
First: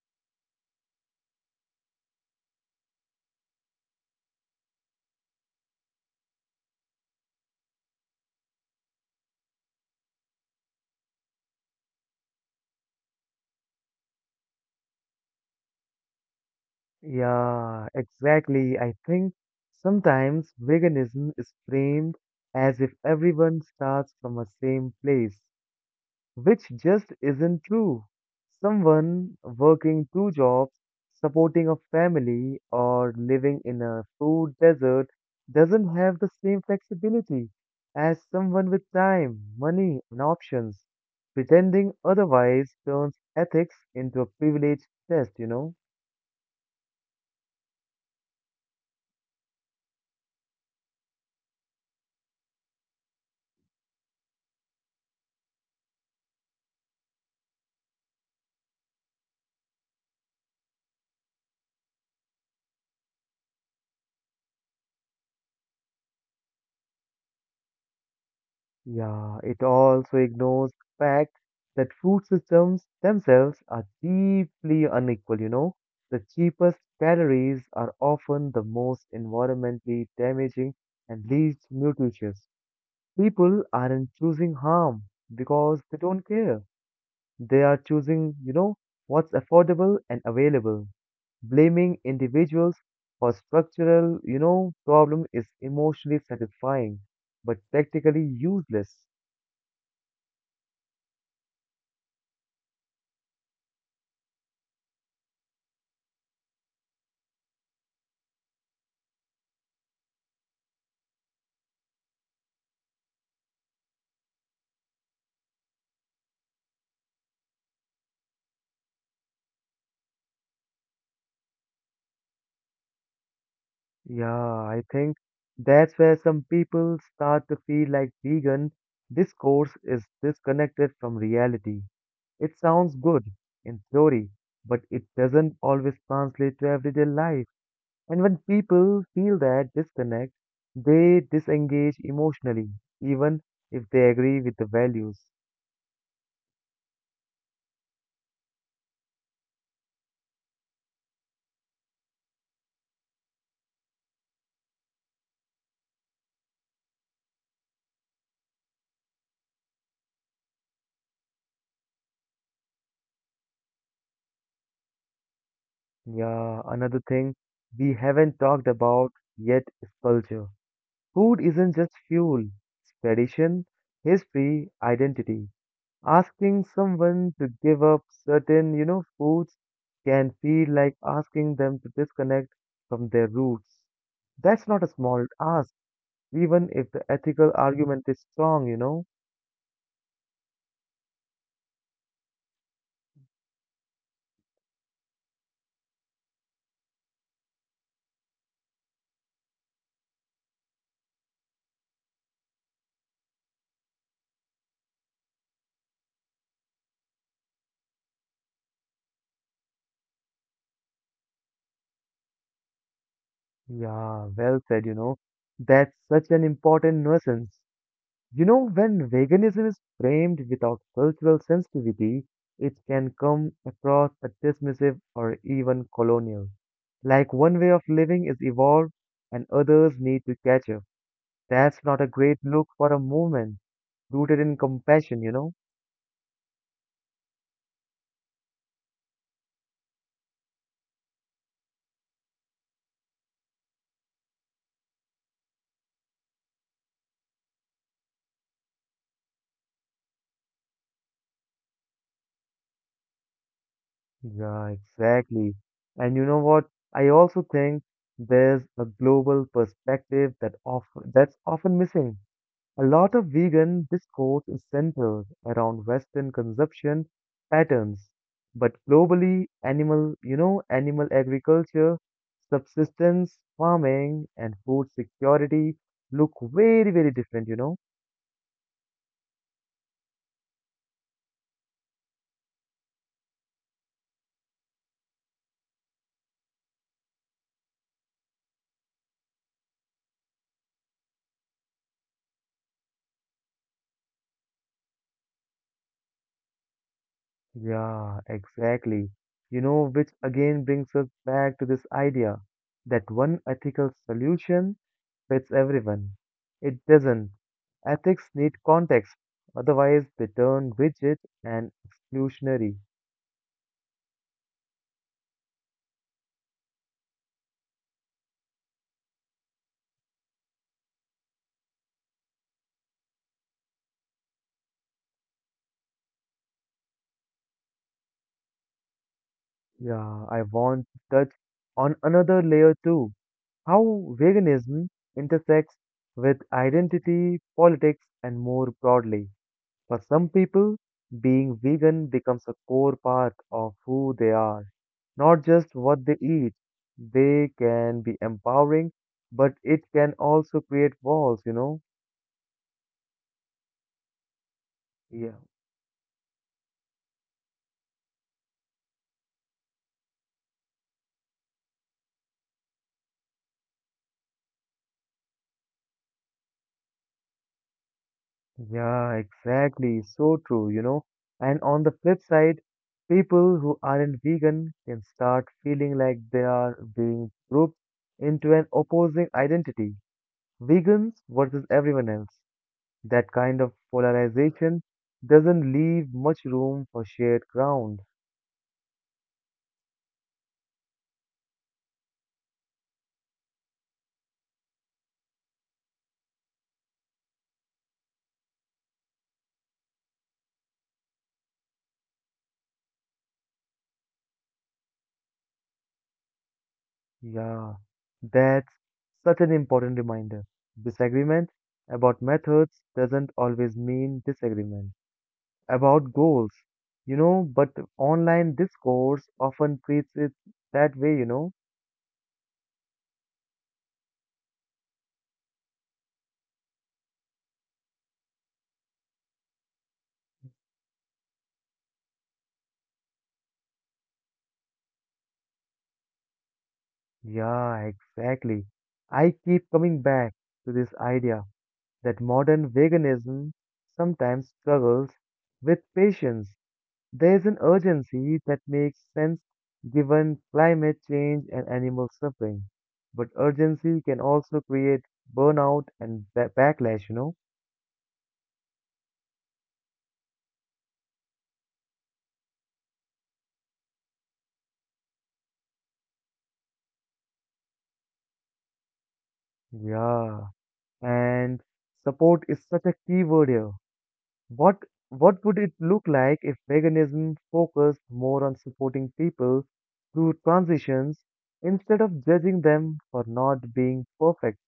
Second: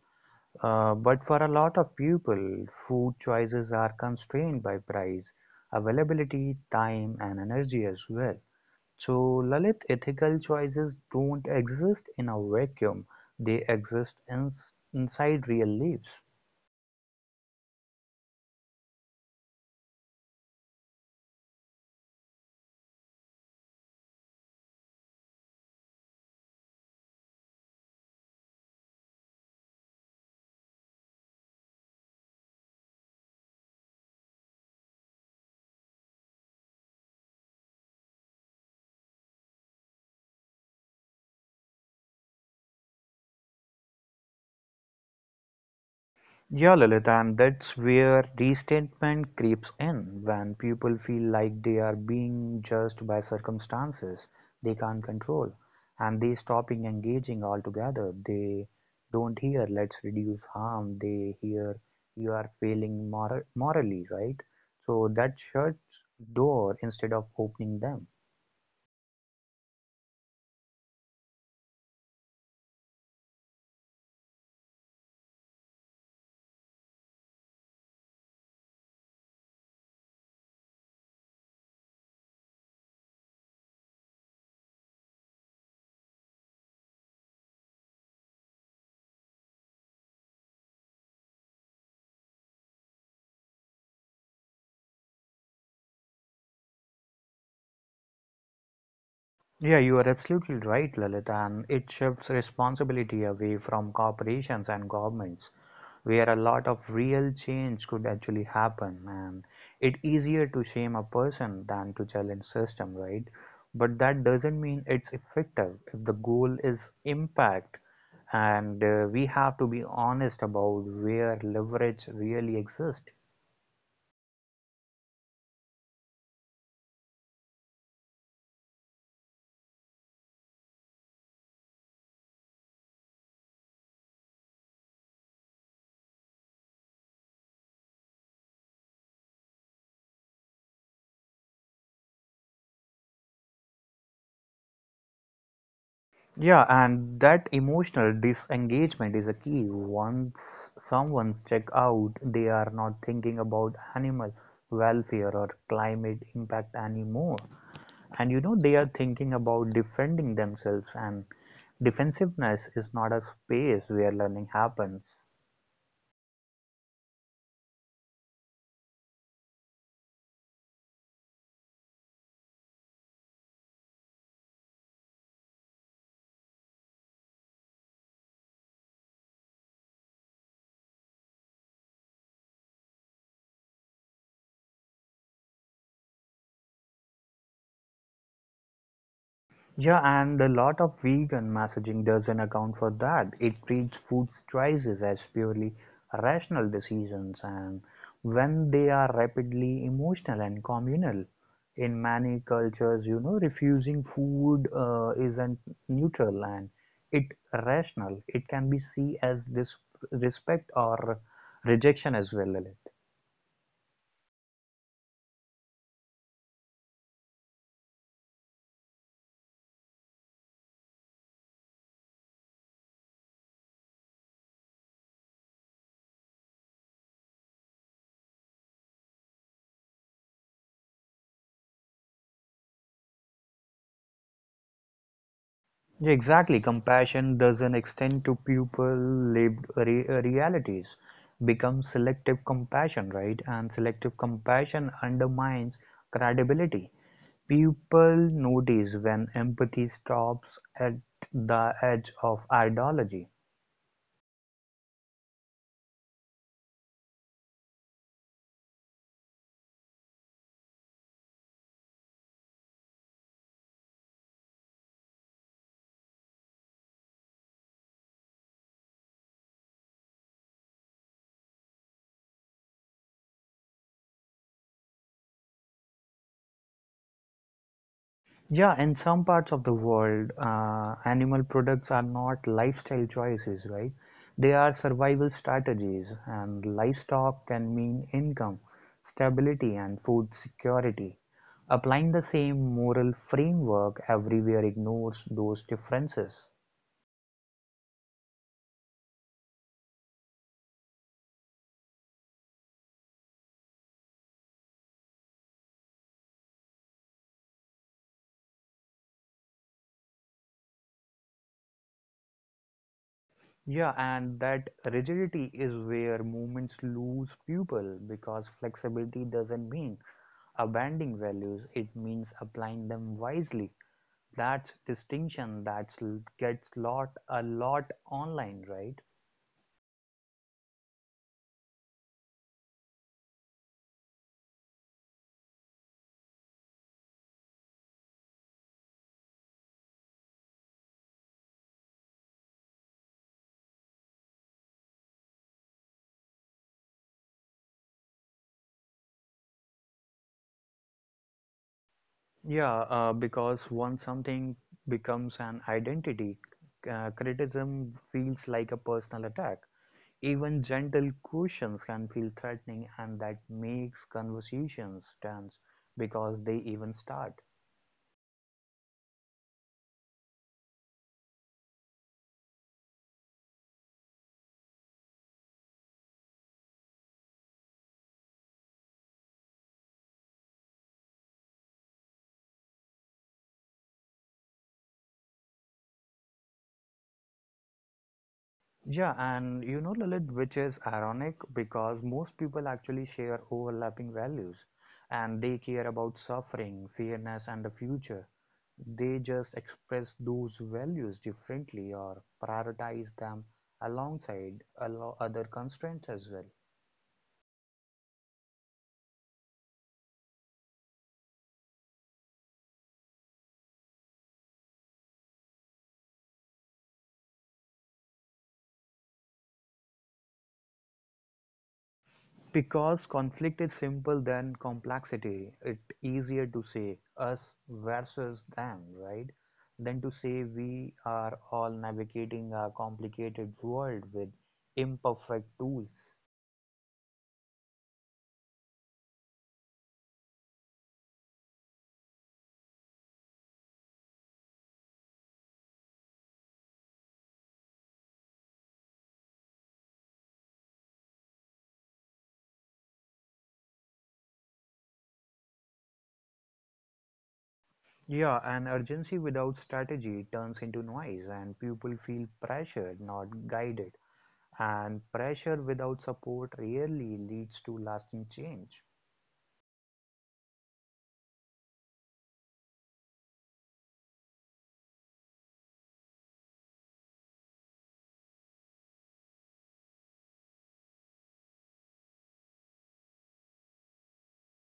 B: But for a lot of people, food choices are constrained by price, availability, time, and energy as well. So Lalit, ethical choices don't exist in a vacuum. They exist inside real lives.
A: Yeah, exactly. I think sometimes veganism is framed as if everyone starts from the same place, which just isn't true. Someone working two jobs, supporting a family, or living in a food desert doesn't have the same flexibility as someone with time, money, and options. Pretending otherwise turns ethics into a privilege test, you know?
B: Yeah, Lalit, and that's where resentment creeps in when people feel like they are being judged by circumstances they can't control and they stopping engaging altogether. They don't hear let's reduce harm, they hear you are failing morally, right? So that shuts door instead of opening them.
A: Yeah, it also ignores the fact that food systems themselves are deeply unequal, you know. The cheapest calories are often the most environmentally damaging and least nutritious. People aren't choosing harm because they don't care. They are choosing, you know, what's affordable and available. Blaming individuals for structural, you know, problem is emotionally satisfying, but practically useless.
B: Yeah, you are absolutely right, Lalit, and it shifts responsibility away from corporations and governments, where a lot of real change could actually happen, and it's easier to shame a person than to challenge system, right? But that doesn't mean it's effective if the goal is impact, and we have to be honest about where leverage really exists.
A: Yeah, I think that's where some people start to feel like vegan discourse is disconnected from reality. It sounds good in theory, but it doesn't always translate to everyday life. And when people feel that disconnect, they disengage emotionally, even if they agree with the values.
B: Yeah, and that emotional disengagement is a key. Once someone's checked out, they are not thinking about animal welfare or climate impact anymore. And you know, they are thinking about defending themselves, and defensiveness is not a space where learning happens.
A: Yeah, another thing we haven't talked about yet is culture. Food isn't just fuel, it's tradition, history, identity. Asking someone to give up certain, you know, foods can feel like asking them to disconnect from their roots. That's not a small ask, even if the ethical argument is strong, you know.
B: Yeah, and a lot of vegan messaging doesn't account for that. It treats food choices as purely rational decisions, and when they are rapidly emotional and communal, in many cultures, you know, refusing food isn't neutral and it rational. It can be seen as disrespect or rejection as well.
A: Yeah, well said, you know. That's such an important nuisance. You know, when veganism is framed without cultural sensitivity, it can come across as dismissive or even colonial. Like one way of living is evolved and others need to catch up. That's not a great look for a movement rooted in compassion, you know?
B: Yeah, exactly. Compassion doesn't extend to people lived realities. Becomes selective compassion, right? And selective compassion undermines credibility. People notice when empathy stops at the edge of ideology.
A: Yeah, exactly. And you know what? I also think there's a global perspective that's often missing. A lot of vegan discourse is centered around Western consumption patterns, but globally, animal agriculture, subsistence farming, and food security look very, very different, you know?
B: Yeah, in some parts of the world, animal products are not lifestyle choices, right? They are survival strategies, and livestock can mean income, stability, and food security. Applying the same moral framework everywhere ignores those differences.
A: Yeah, exactly. You know, which again brings us back to this idea that one ethical solution fits everyone. It doesn't. Ethics need context, otherwise, they turn rigid and exclusionary.
B: Yeah, and that rigidity is where movements lose people because flexibility doesn't mean abandoning values, it means applying them wisely. That's distinction that gets lot a lot online, right?
A: Yeah, I want to touch on another layer too, how veganism intersects with identity, politics, and more broadly. For some people, being vegan becomes a core part of who they are, not just what they eat. They can be empowering, but it can also create walls, you know.
B: Yeah, because once something
A: Yeah.
B: becomes an identity, criticism feels like a personal attack. Even gentle questions can feel threatening, and that makes conversations tense because they even start.
A: Yeah, exactly. So true, you know. And on the flip side, people who aren't vegan can start feeling like they are being grouped into an opposing identity. Vegans versus everyone else. That kind of polarization doesn't leave much room for shared ground.
B: Yeah, and you know, Lilith, which is ironic because most people actually share overlapping values and they care about suffering, fairness, and the future. They just express those values differently or prioritize them alongside other constraints as well.
A: Yeah, that's such an important reminder. Disagreement about methods doesn't always mean disagreement about goals, you know, but online this course often treats it that way, you know.
B: Because conflict is simple than complexity, it's easier to say us versus them, right? Than to say we are all navigating a complicated world with imperfect tools.
A: Yeah, exactly. I keep coming back to this idea that modern veganism sometimes struggles with patience. There is an urgency that makes sense given climate change and animal suffering. But urgency can also create burnout and backlash, you know?
B: Yeah, and urgency without strategy turns into noise, and people feel pressured, not guided. And pressure without support rarely leads to lasting change.
A: Yeah. And support is such a key word here. What what would it look like if veganism focused more on supporting people through transitions instead of judging them for not being perfect?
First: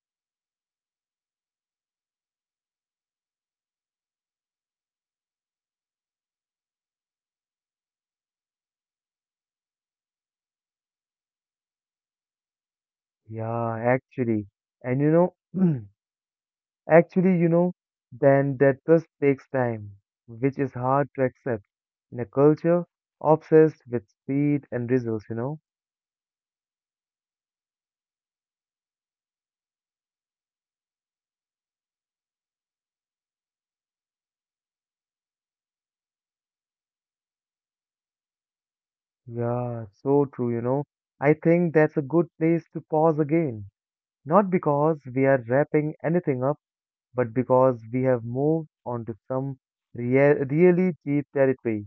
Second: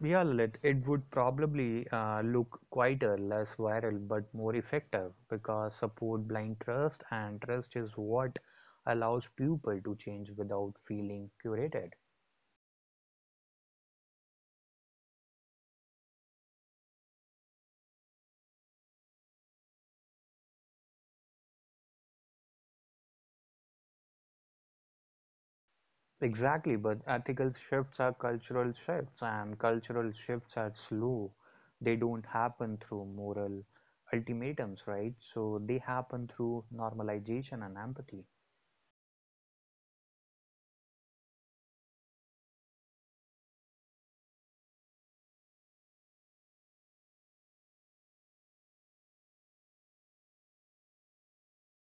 B: Yeah, Lilith, it would probably look quieter, less viral, but more effective because support blind trust, and trust is what allows people to change without feeling curated.
A: Yeah, actually. And you know, actually, you know, then that just takes time, which is hard to accept in a culture obsessed with speed and results, you know?
B: Exactly, but ethical shifts are cultural shifts, and cultural shifts are slow. They don't happen through moral ultimatums, right? So they happen through normalization and empathy.
A: Yeah, so true, you know. I think that's a good place to pause again. Not because we are wrapping anything up, but because we have moved on to some really cheap territory.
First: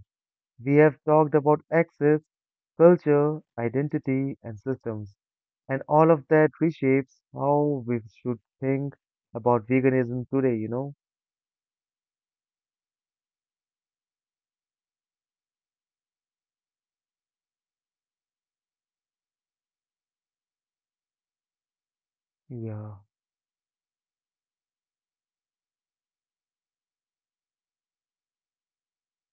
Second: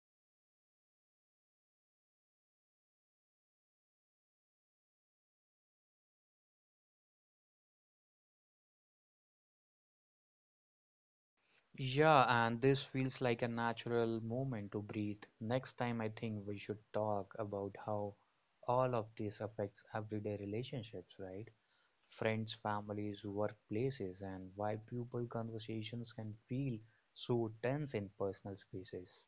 A: We have talked about access, culture, identity, and systems, and all of that reshapes how we should think about veganism today, you know?
B: Yeah, and this feels like a natural moment to breathe. Next time, I think we should talk about how all of this affects everyday relationships, right? Friends,
A: Yeah.
B: families, workplaces, and why people conversations can feel so tense in personal spaces.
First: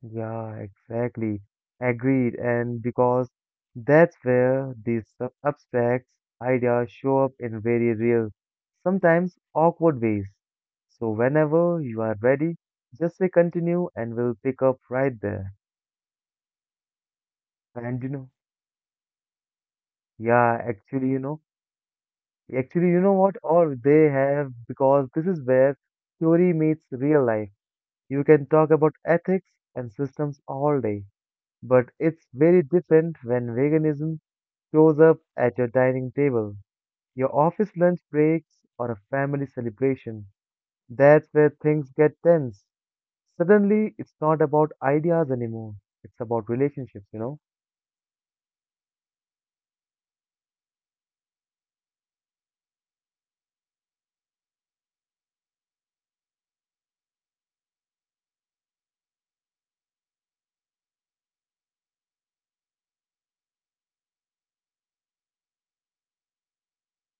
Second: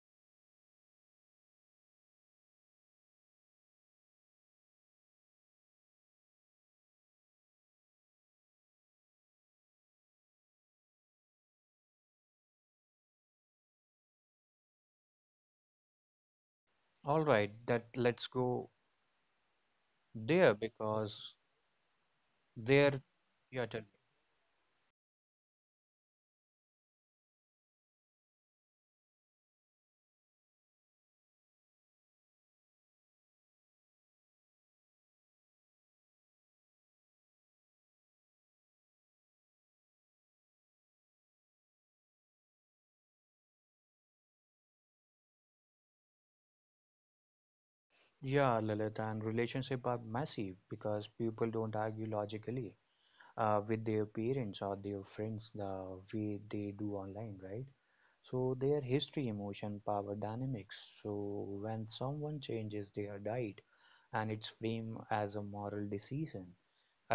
A: Yeah, exactly. Agreed. And because that's where these abstract ideas show up in very real, sometimes awkward ways. So whenever you are ready, just say continue and we'll pick up right there.
B: All right, that
A: And you know,
B: let's go there
A: yeah,
B: because
A: actually, you
B: there,
A: know what?
B: yeah,
A: Or
B: tell me.
A: they have, because this is where theory meets real life. You can talk about ethics and systems all day, but it's very different when veganism shows up at your dining table, your office lunch breaks, or a family celebration. That's where things get tense. Suddenly, it's not about ideas anymore, it's about relationships, you know?
B: Yeah, Lilith, and relationship are messy because people don't argue logically. With their parents or their friends the way they do online, right? So their history, emotion, power dynamics. So when someone changes their diet and it's framed as a moral decision,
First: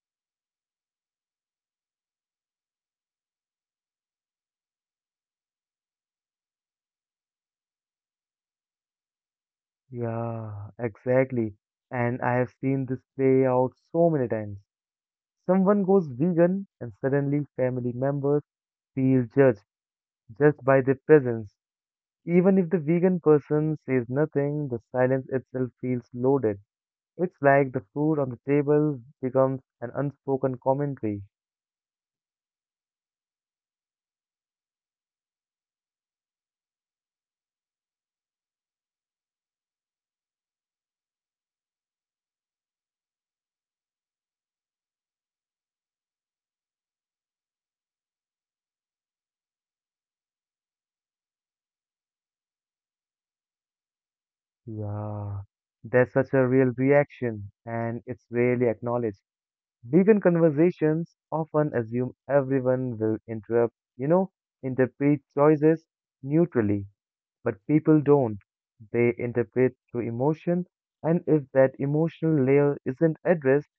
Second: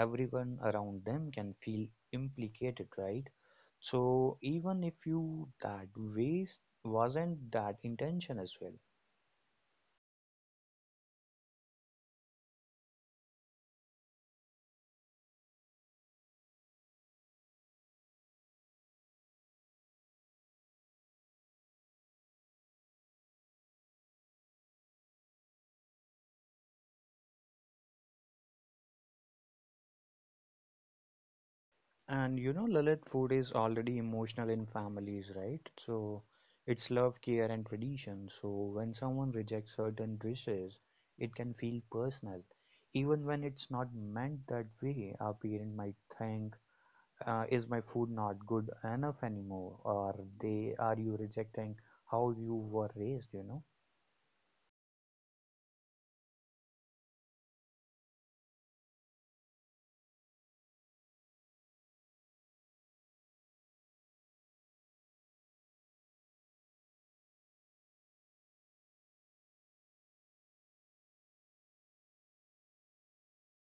B: everyone around them can feel implicated, right? So even if you that waste wasn't that intention as well,
A: Yeah, exactly. And I have seen this play out so many times. Someone goes vegan, and suddenly family members feel judged just by their presence. Even if the vegan person says nothing, the silence itself feels loaded. It's like the food on the table becomes an unspoken commentary.
B: and you know, Lalit, food is already emotional in families, right? So it's love, care, and tradition. So when someone rejects certain dishes, it can feel personal. Even when it's not meant that way, our parent might think, is my food not good enough anymore? Or they are you rejecting how you were raised, you know?
A: Yeah, there's such a real reaction, and it's rarely acknowledged. Vegan conversations often assume everyone will interpret choices neutrally, but people don't. They interpret through emotion, and if that emotional layer isn't addressed,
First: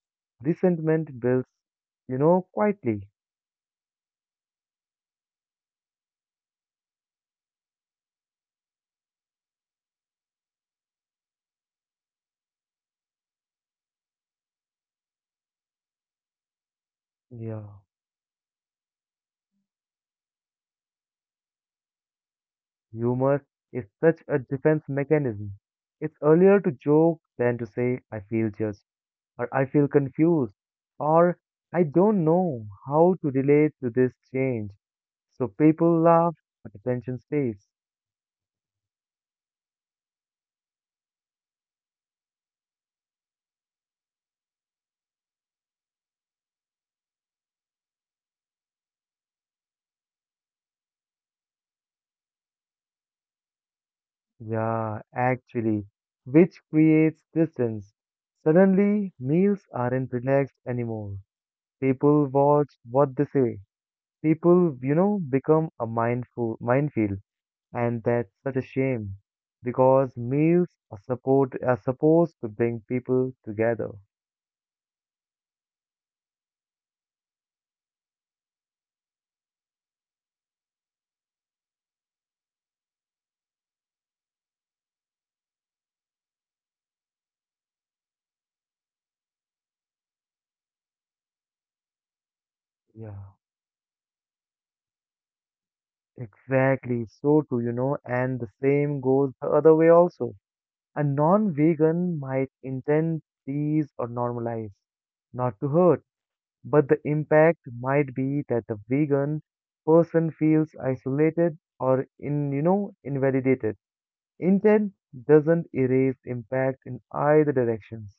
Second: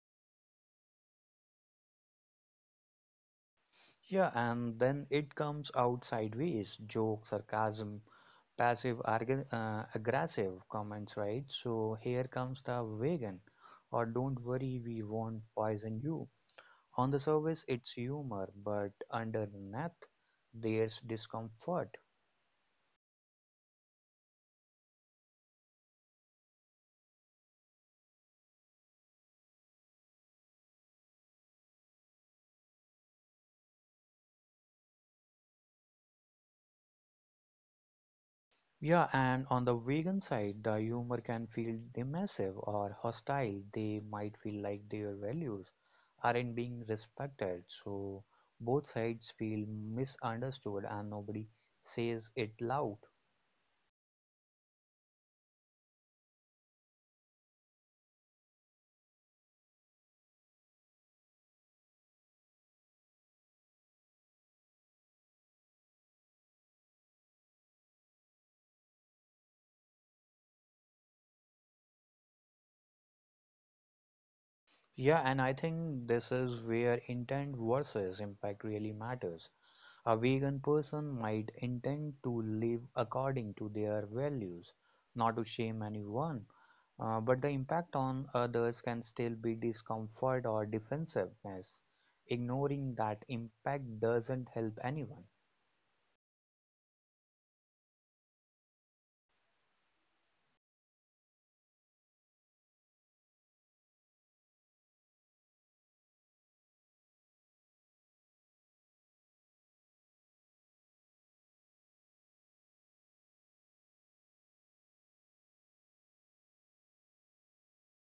A: resentment builds, you know, quietly.
B: Yeah, and then it comes out sideways, joke, sarcasm, passive aggressive comments, right? So here comes the vegan, or don't worry, we won't poison you. On the surface,
A: Yeah.
B: it's humor, but underneath, there's discomfort.
A: Humor is such a defense mechanism. It's earlier to joke than to say, I feel judged, or I feel confused, or I don't know how to relate to this change. So people laugh, but attention stays.
B: Yeah, and on the vegan side, the humor can feel dismissive or hostile. They might feel like their values aren't being respected. So both sides feel misunderstood and nobody says it loud.
A: Yeah, actually, which creates distance. Suddenly, meals aren't relaxed anymore. People watch what they say. People, you know, become a mindful minefield. And that's such a shame because meals are support are supposed to bring people together.
B: Yeah, and I think this is where intent versus impact really matters. A vegan person might intend to live according to their values, not to shame anyone, but the impact on others can still be discomfort or defensiveness. Ignoring
A: Yeah,
B: that impact doesn't help anyone.
A: exactly. So too, you know, and the same goes the other way also. A non-vegan might intend these or normalize, not to hurt, but the impact might be that the vegan person feels isolated or invalidated. Intent doesn't erase impact in either directions.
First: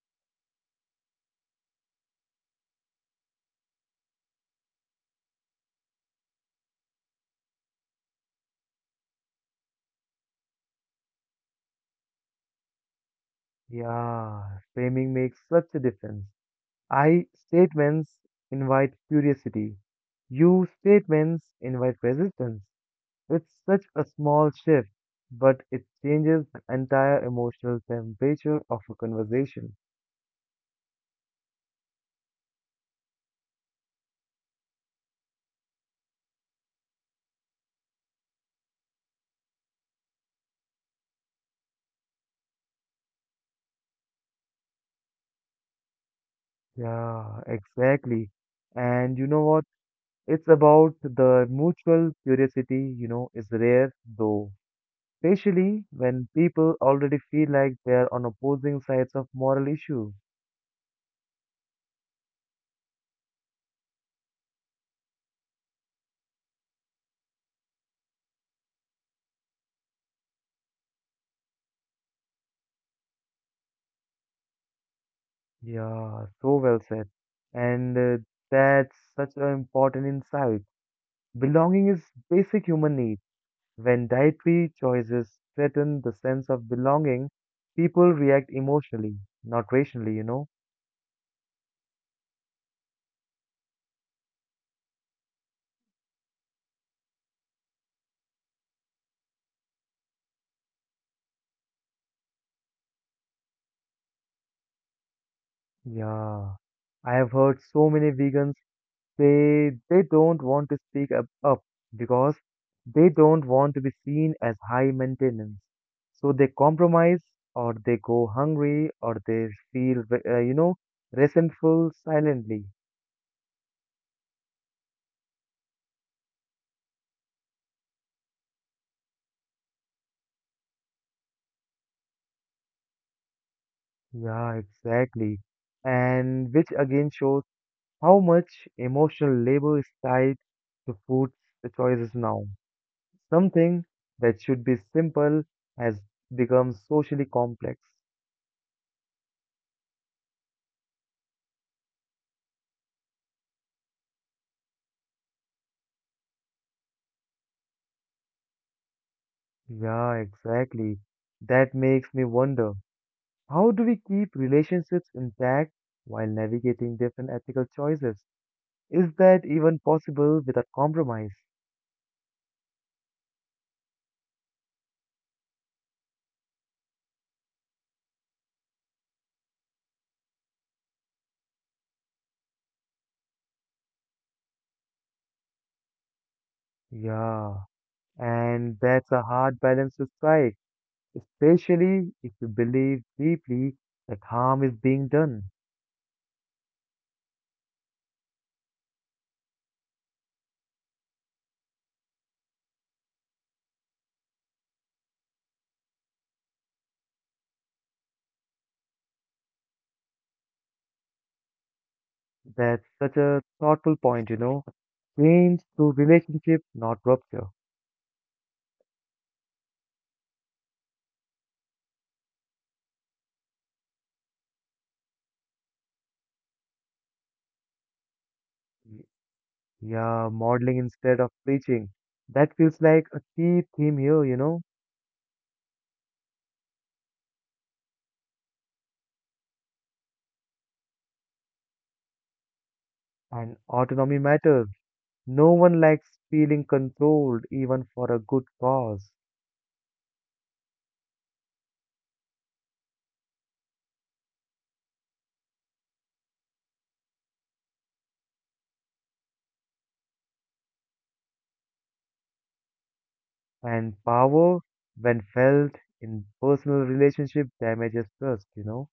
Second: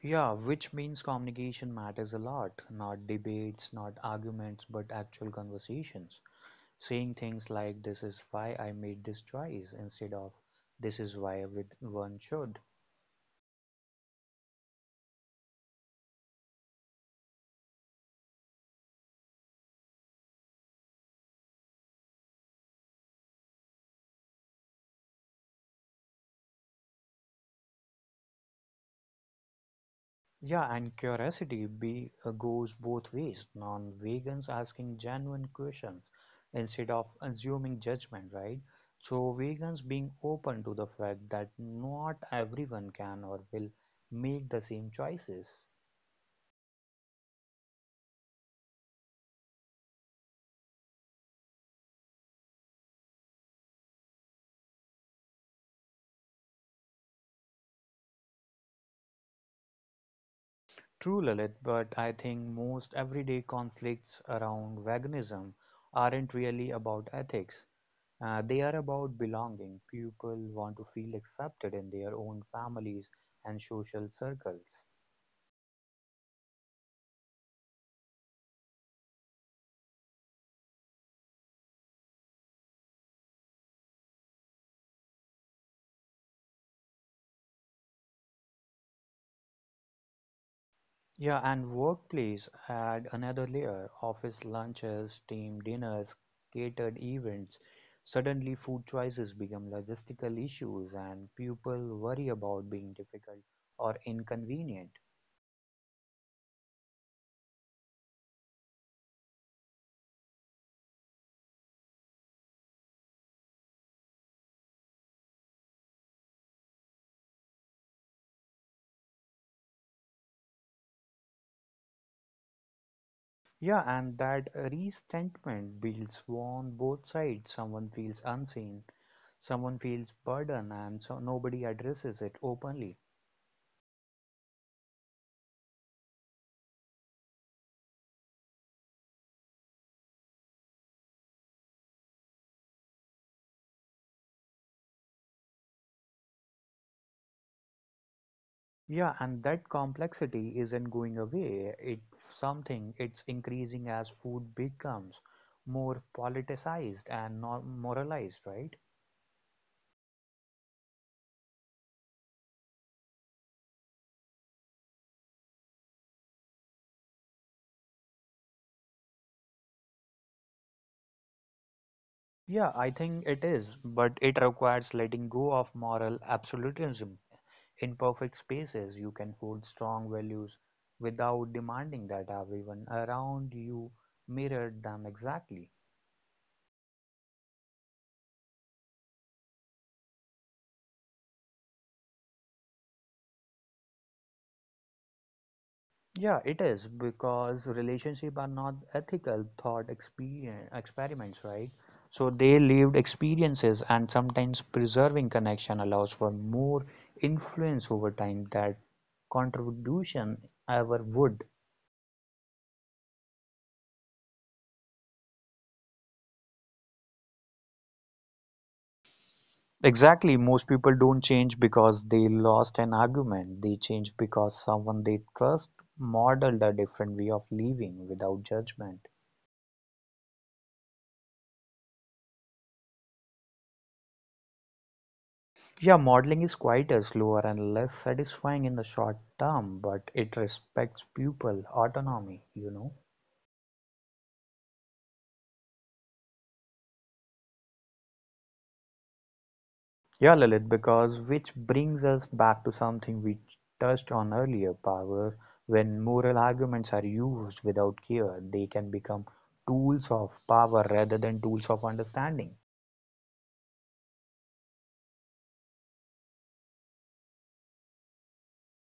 B: Yeah, which means communication matters a lot, not debates, not arguments, but actual conversations. Saying things like this is why I made this choice instead of this is why everyone should.
A: Yeah, framing makes such a difference. I statements invite curiosity. You statements invite resistance. It's such a small shift, but it changes the entire emotional temperature of a conversation.
B: Yeah, and curiosity goes both ways. Non-vegans asking genuine questions instead of assuming judgment, right? So vegans being open to the fact that not everyone can or will make the same choices.
A: Yeah, exactly. And you know what? It's about the mutual curiosity, is rare though, especially when people already feel like they're on opposing sides of moral issue.
B: True, Lalit, but I think most everyday conflicts around veganism aren't really about ethics. They are about belonging. People want to feel accepted in their own families and social circles.
A: Yeah, so well said. And That's such an important insight. Belonging is basic human need. When dietary choices threaten the sense of belonging, people react emotionally, not rationally, you know?
B: Yeah, and workplace add another layer. Office lunches, team dinners, catered events. Suddenly, food choices become logistical issues, and people worry about being difficult or inconvenient.
A: Yeah. I have heard so many vegans. They don't want to speak up because they don't want to be seen as high maintenance. So they compromise, or they go hungry, or they feel resentful silently.
B: Yeah, and that resentment builds on both sides. Someone feels unseen, someone feels burden and so nobody addresses it openly.
A: Yeah, exactly. And which again shows how much emotional labor is tied to food choices now. Something that should be simple has become socially complex.
B: Yeah, and that complexity isn't going away. It's something it's increasing as food becomes more politicized and moralized, right?
A: Yeah, exactly. That makes me wonder, how do we keep relationships intact while navigating different ethical choices? Is that even possible without compromise?
B: Yeah, I think it is, but it requires letting go of moral absolutism. In perfect spaces, you can hold strong values without demanding that everyone around you mirror them exactly.
A: Yeah, and that's a hard balance to strike, especially if you believe deeply that harm is being done.
B: Yeah, it is because relationship are not ethical thought experiments, right? So they lived experiences and sometimes preserving connection allows for more influence over time that contribution ever would.
A: That's such a thoughtful point, you know. Change through relationship, not rupture.
B: Exactly, most people don't change because they lost an argument. They change because someone they trust modeled a different way of living without judgment.
A: Yeah, modeling instead of preaching. That feels like a key theme here, you know.
B: Yeah, modeling is quieter, slower, and less satisfying in the short term, but it respects pupil autonomy, you know.
A: And autonomy matters. No one likes feeling controlled, even for a good cause.
B: Yeah, Lilith, because which brings us back to something we touched on earlier, power. When moral arguments are used without care, they can become tools of power rather than tools of understanding.
A: And power, when felt in personal relationship, damages trust, you know.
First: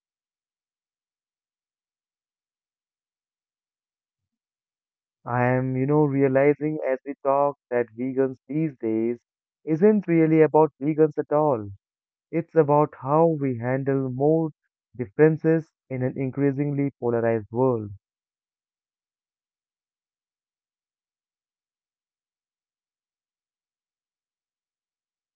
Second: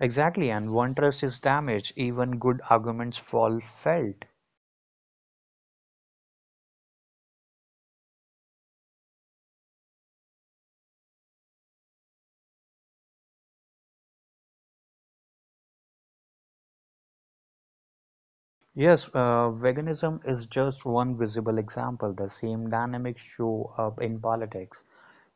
B: Exactly, and one trust is damaged, even good arguments fall felt.
A: I am realizing as we talk that vegans these days isn't really about vegans at all. It's about how we handle more differences in an increasingly polarized world.
B: Yes, veganism is just one visible example. The same dynamics show up in politics,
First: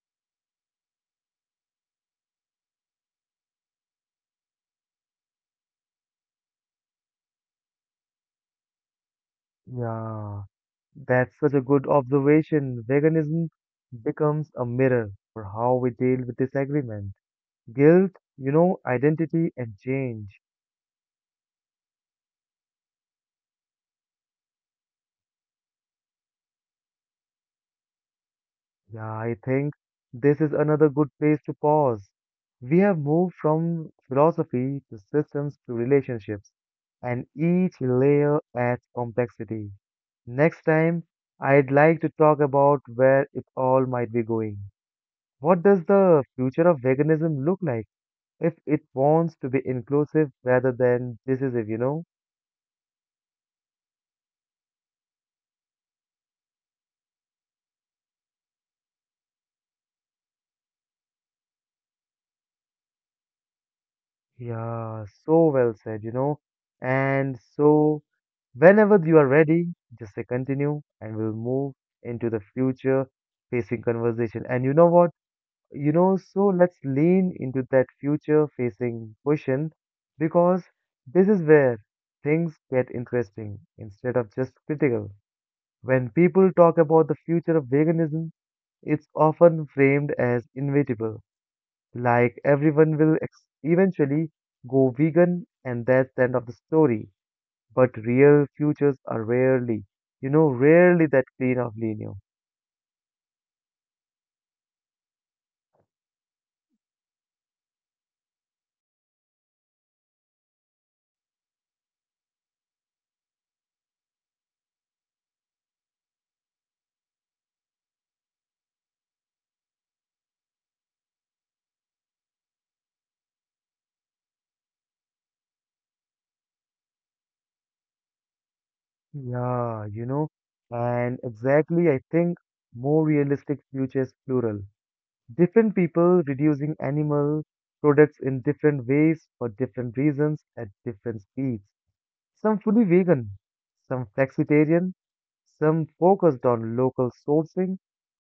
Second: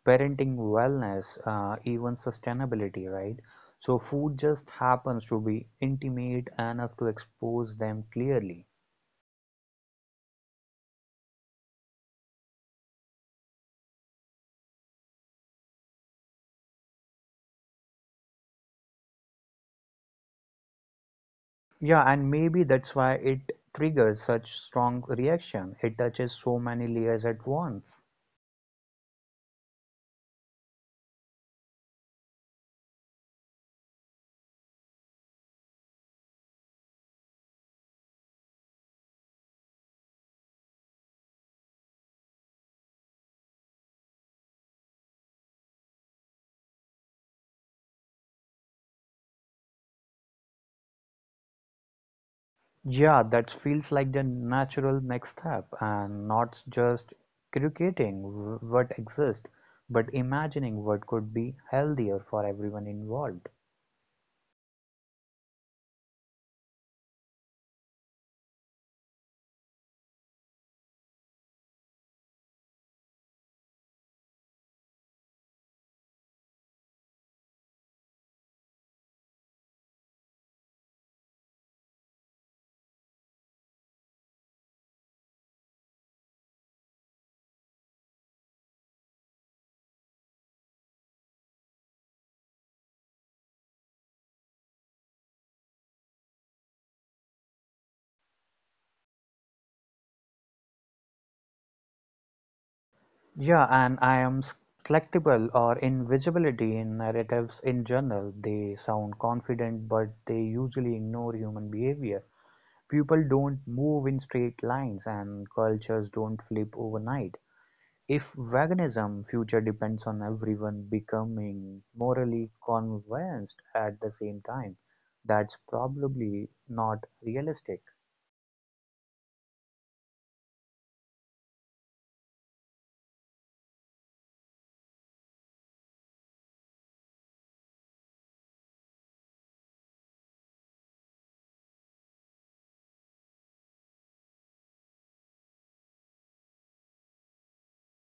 B: parenting, wellness, even sustainability, right? So, food just happens to be intimate enough to expose them clearly.
A: Yeah. That's such a good observation. Veganism becomes a mirror for how we deal with disagreement, guilt, identity, and change.
B: Yeah, and maybe that's why it triggers such strong reaction. It touches so many layers at once.
A: Yeah, I think this is another good place to pause. We have moved from philosophy to systems to relationships, and each layer adds complexity. Next time, I'd like to talk about where it all might be going. What does the future of veganism look like if it wants to be inclusive rather than decisive, you know?
B: Yeah, that feels like the natural next step, and not just creating what exists, but imagining what could be healthier for everyone involved.
A: Yeah, so well said, you know? And so, whenever you are ready, just say continue and we'll move into the future facing conversation. And you know what? You know, so let's lean into that future facing question because this is where things get interesting instead of just critical. When people talk about the future of veganism, it's often framed as inevitable. Like everyone will eventually go vegan and that's the end of the story. But real futures are rarely that clean of linear.
B: Yeah, and I am skeptical or invisibility in narratives in general. They sound confident, but they usually ignore human behavior. People don't move in straight lines, and cultures don't flip overnight. If veganism future depends on everyone becoming morally convinced at the same time, that's probably not realistic.
A: Yeah, you know, and exactly I think more realistic futures plural. Different people reducing animal products in different ways for different reasons at different speeds. Some fully vegan, some flexitarian, some focused on local sourcing,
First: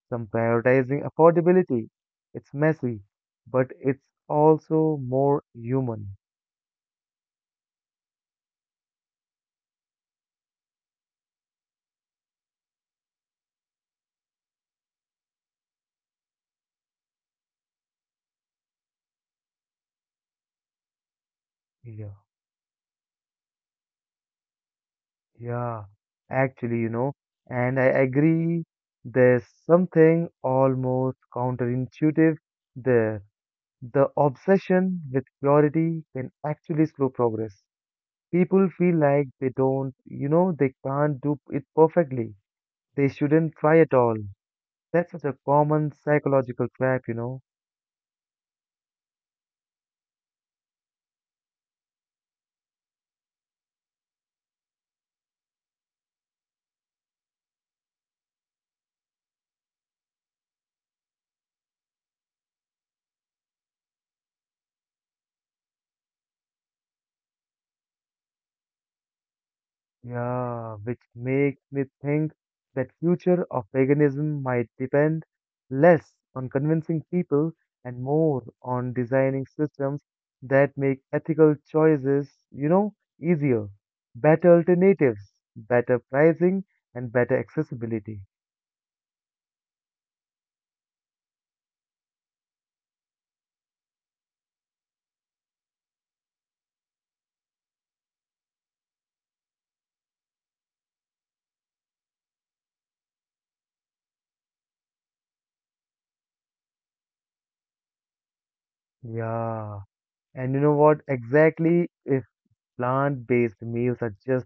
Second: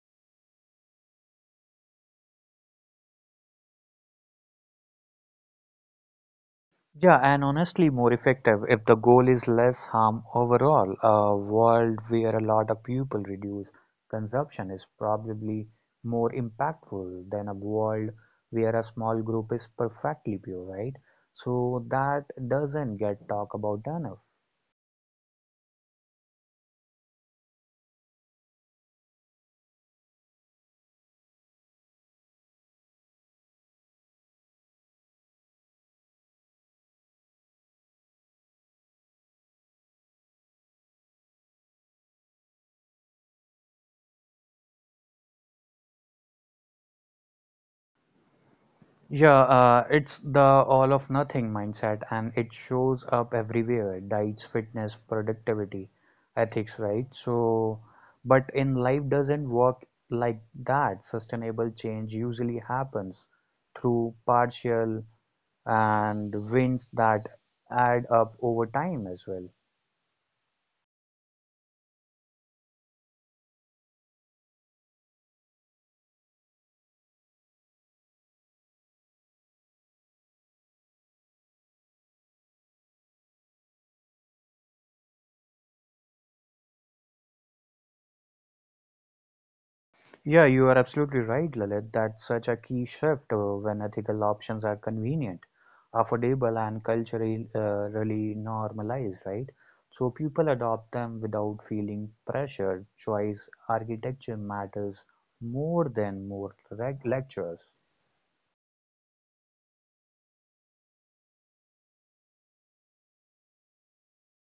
A: some prioritizing affordability. It's messy, but it's also more human.
B: Yeah, and honestly, more effective if the goal is less harm overall. A world where a lot of people reduce consumption is probably more impactful than a world where a small group is perfectly pure, right? So
A: Yeah,
B: that doesn't get talked about enough.
A: yeah, actually, you know, and I agree there's something almost counterintuitive there. The obsession with purity can actually slow progress. People feel like they don't, you know, they can't do it perfectly. They shouldn't try at all. That's such a common psychological trap, you know.
B: Yeah, it's the all of nothing mindset, and it shows up everywhere, diets, fitness, productivity, ethics, right? So, but in life doesn't work like that. Sustainable change usually happens through partial and wins that add up over time as well.
A: Yeah, which makes me think that future of veganism might depend less on convincing people and more on designing systems that make ethical choices, easier, better alternatives, better pricing, and better accessibility.
B: Yeah, you are absolutely right, Lalit, that such a key shift when ethical options are convenient, affordable, and culturally really normalized, right? So people adopt them without feeling pressured. Choice architecture matters more than more lectures.
A: Yeah. And you know what? Exactly, if plant-based meals are just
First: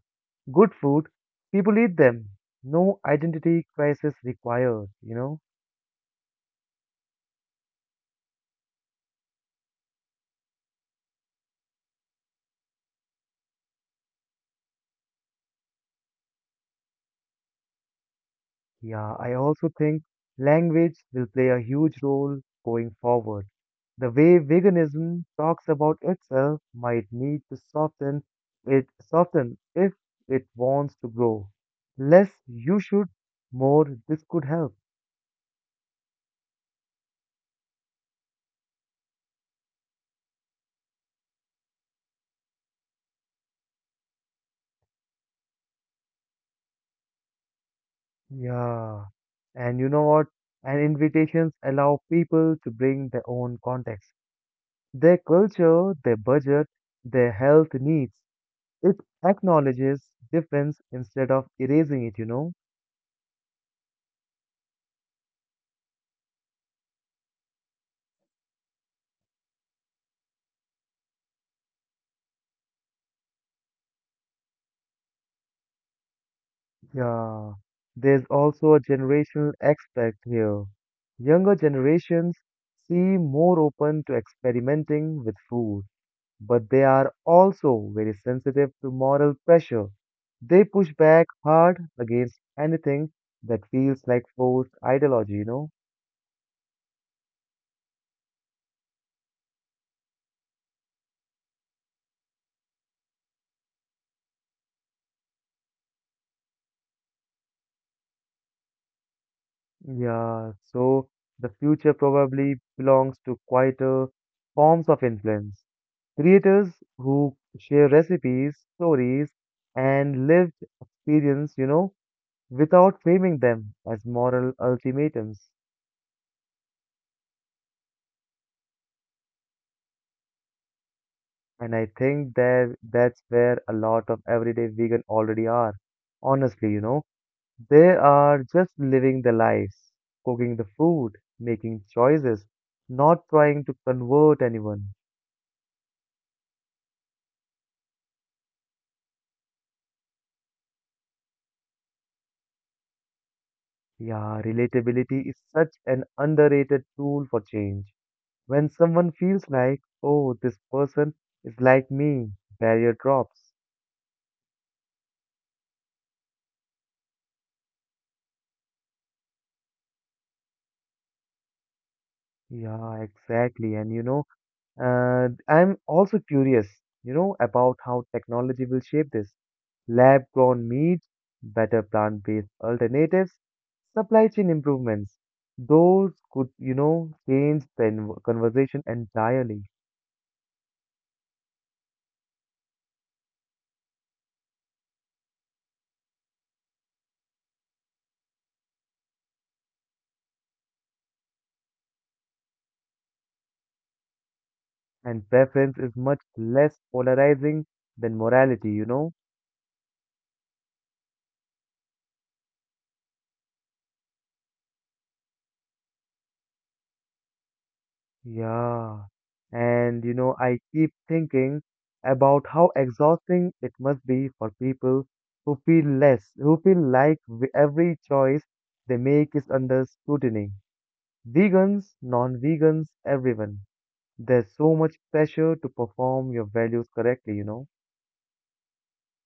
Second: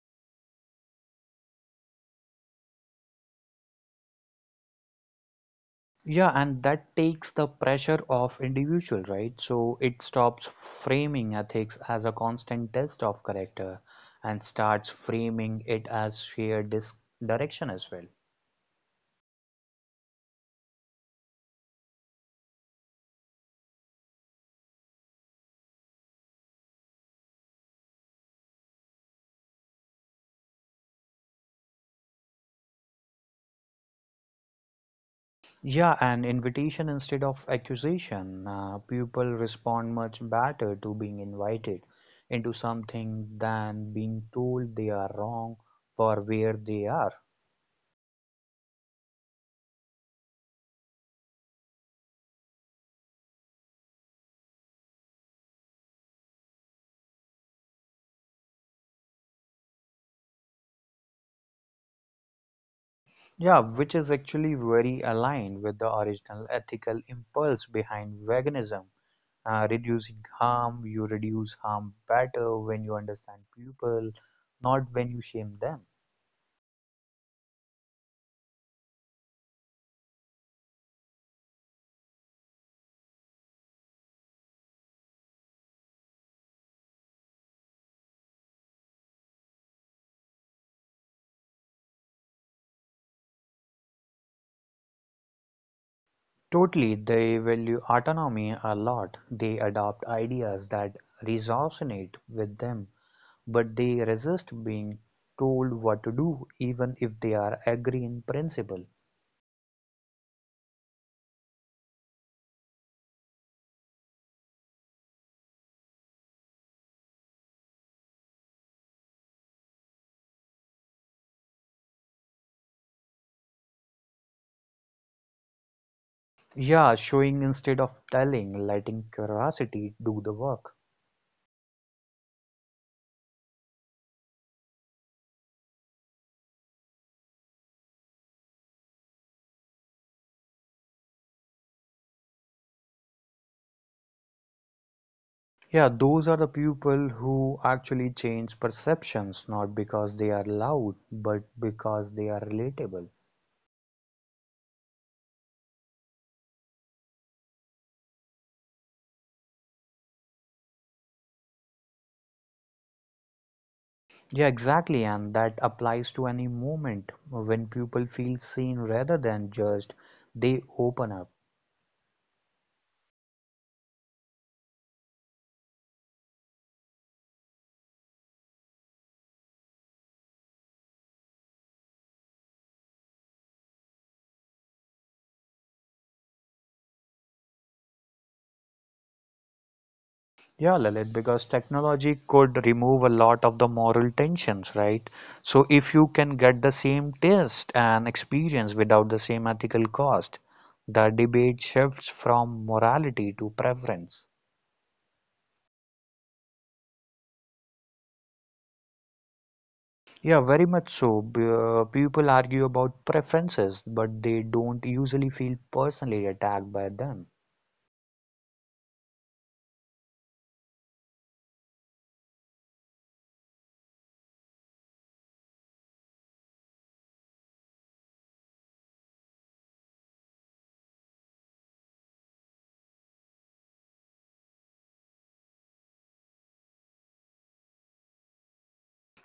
A: good food. People eat them. No identity crisis required, you know?
B: Yeah, and that takes the pressure off individual, right? So it stops framing ethics as a constant test of character and starts framing it as shared direction as well.
A: Yeah, I also think language will play a huge role going forward. The way veganism talks about itself might need to soften if it wants to grow. Less you should, more this could help.
B: Yeah, an invitation instead of accusation. People respond much better to being invited into something than being told they are wrong for where they are.
A: Yeah. And you know what? And invitations allow people to bring their own context. Their culture, their budget, their health needs. It acknowledges difference instead of erasing it, you know?
B: Yeah, which is actually very aligned with the original ethical impulse behind veganism. Reducing harm, you reduce harm better when you understand people, not when you shame them.
A: Yeah. There's also a generational aspect here. Younger generations seem more open to experimenting with food, but they are also very sensitive to moral pressure. They push back hard against anything that feels like forced ideology, you know?
B: Totally, they value autonomy a lot. They adopt ideas that resonate with them, but they resist being told what to do, even if they are agree in principle.
A: Yeah, so the future probably belongs to quieter forms of influence. Creators who share recipes, stories, and lived experience, you know, without framing them as moral ultimatums.
B: Yeah, showing instead of telling, letting curiosity do the work.
A: And I think that's where a lot of everyday vegan already are. Honestly, you know, they are just living their lives, cooking the food, making choices, not trying to convert anyone.
B: Yeah, those are the people who actually change perceptions, not because they are loud, but because they are relatable.
A: Yeah, relatability is such an underrated tool for change. When someone feels like, oh, this person is like me, barrier drops.
B: Yeah, exactly. And that applies to any moment when people feel seen rather than judged, they open up.
A: Yeah, exactly. And you know, I'm also curious, you know, about how technology will shape this. Lab grown meat, better plant based alternatives, supply chain improvements. Those could, you know, change the conversation entirely.
B: Yeah, Lalit, because technology could remove a lot of the moral tensions, right? So if you can get the same taste and experience without the same ethical cost, the debate shifts from morality to preference.
A: And preference is much less polarizing than morality, you know?
B: Yeah, very much so. People argue about preferences, but they don't usually feel personally attacked by them.
A: Yeah. And you know, I keep thinking about how exhausting it must be for people who feel less, who feel like every choice they make is under scrutiny. Vegans, non-vegans, everyone. There's so much pressure to perform your values correctly, you know?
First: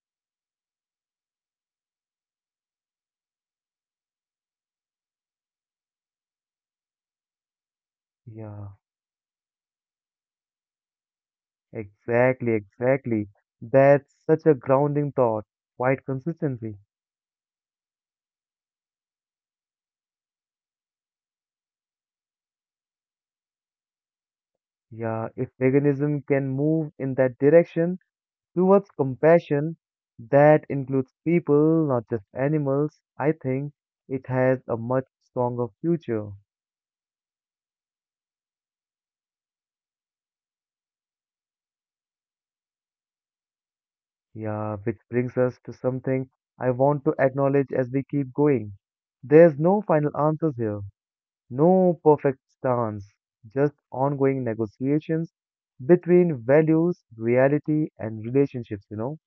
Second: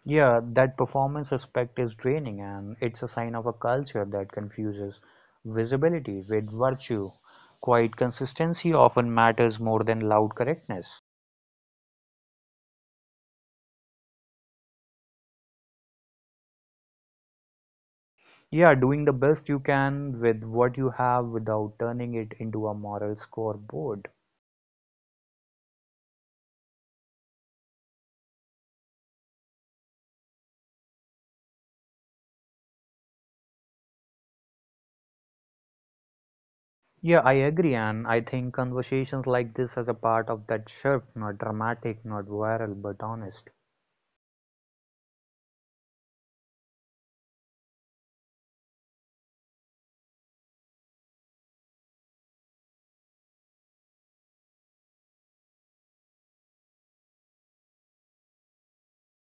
B: Yeah, that performance aspect is draining and it's a sign of a culture that confuses visibility with virtue. Quiet
A: Yeah,
B: consistency often matters more than loud correctness.
A: exactly. That's such a grounding thought. Quite consistency.
B: Yeah, doing the best you can with what you have without turning it into a moral scoreboard.
A: Yeah, if veganism can move in that direction towards compassion that includes people, not just animals, I think it has a much stronger future.
B: Yeah, I agree, and I think conversations like this as a part of that shift, not dramatic, not viral, but honest.
A: Yeah, which brings us to something I want to acknowledge as we keep going. There's no final answers here, no perfect stance, just ongoing negotiations between values, reality, and relationships, you know.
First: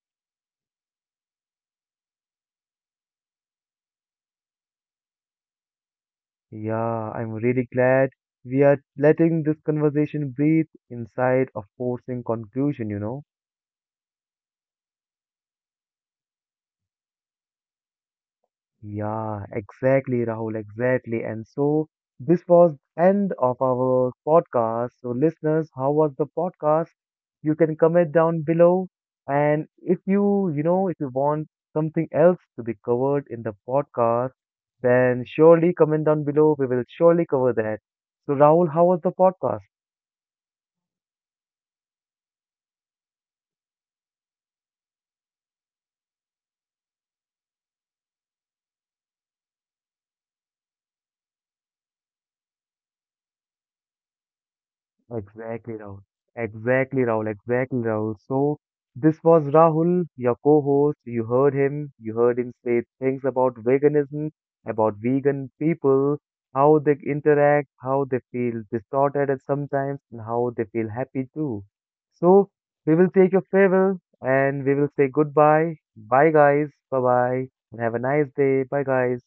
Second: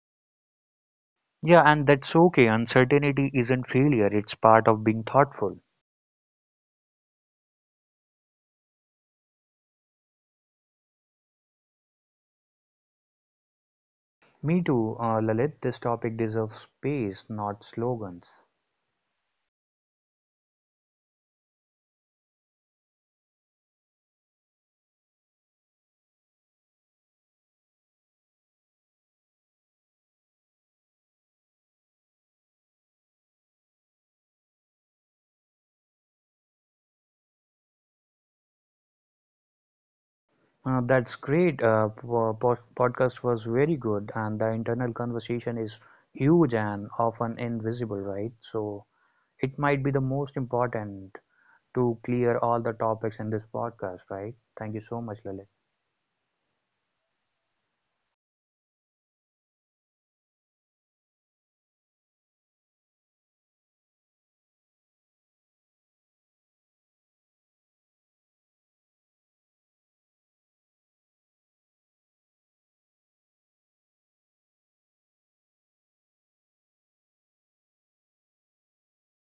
B: Yeah, and that's okay. Uncertainty isn't failure, it's part of being thoughtful.
A: Yeah, I'm really glad we are letting this conversation breathe inside a forcing conclusion, you know?
B: Me too, Lalit. This topic deserves space, not slogans.
A: Yeah, exactly, Rahul, exactly. And so this was end of our podcast. So listeners, how was the podcast? You can comment down below. And if you want something else to be covered in the podcast, then surely comment down below. We will surely cover that. So Rahul, how was the podcast?
B: That's great. Podcast was very good, and the internal conversation is huge and often invisible, right? So it might be the most important to clear all the topics in this podcast, right? Thank you so much, Lalit.
A: Exactly, Rahul. Exactly, Rahul. So, this was Rahul, your co-host. You heard him say things about veganism, about vegan people, how they interact, how they feel distorted at sometimes, and how they feel happy too. So, we will take your farewell and we will say goodbye. Bye, guys. Bye bye. And have a nice day. Bye, guys.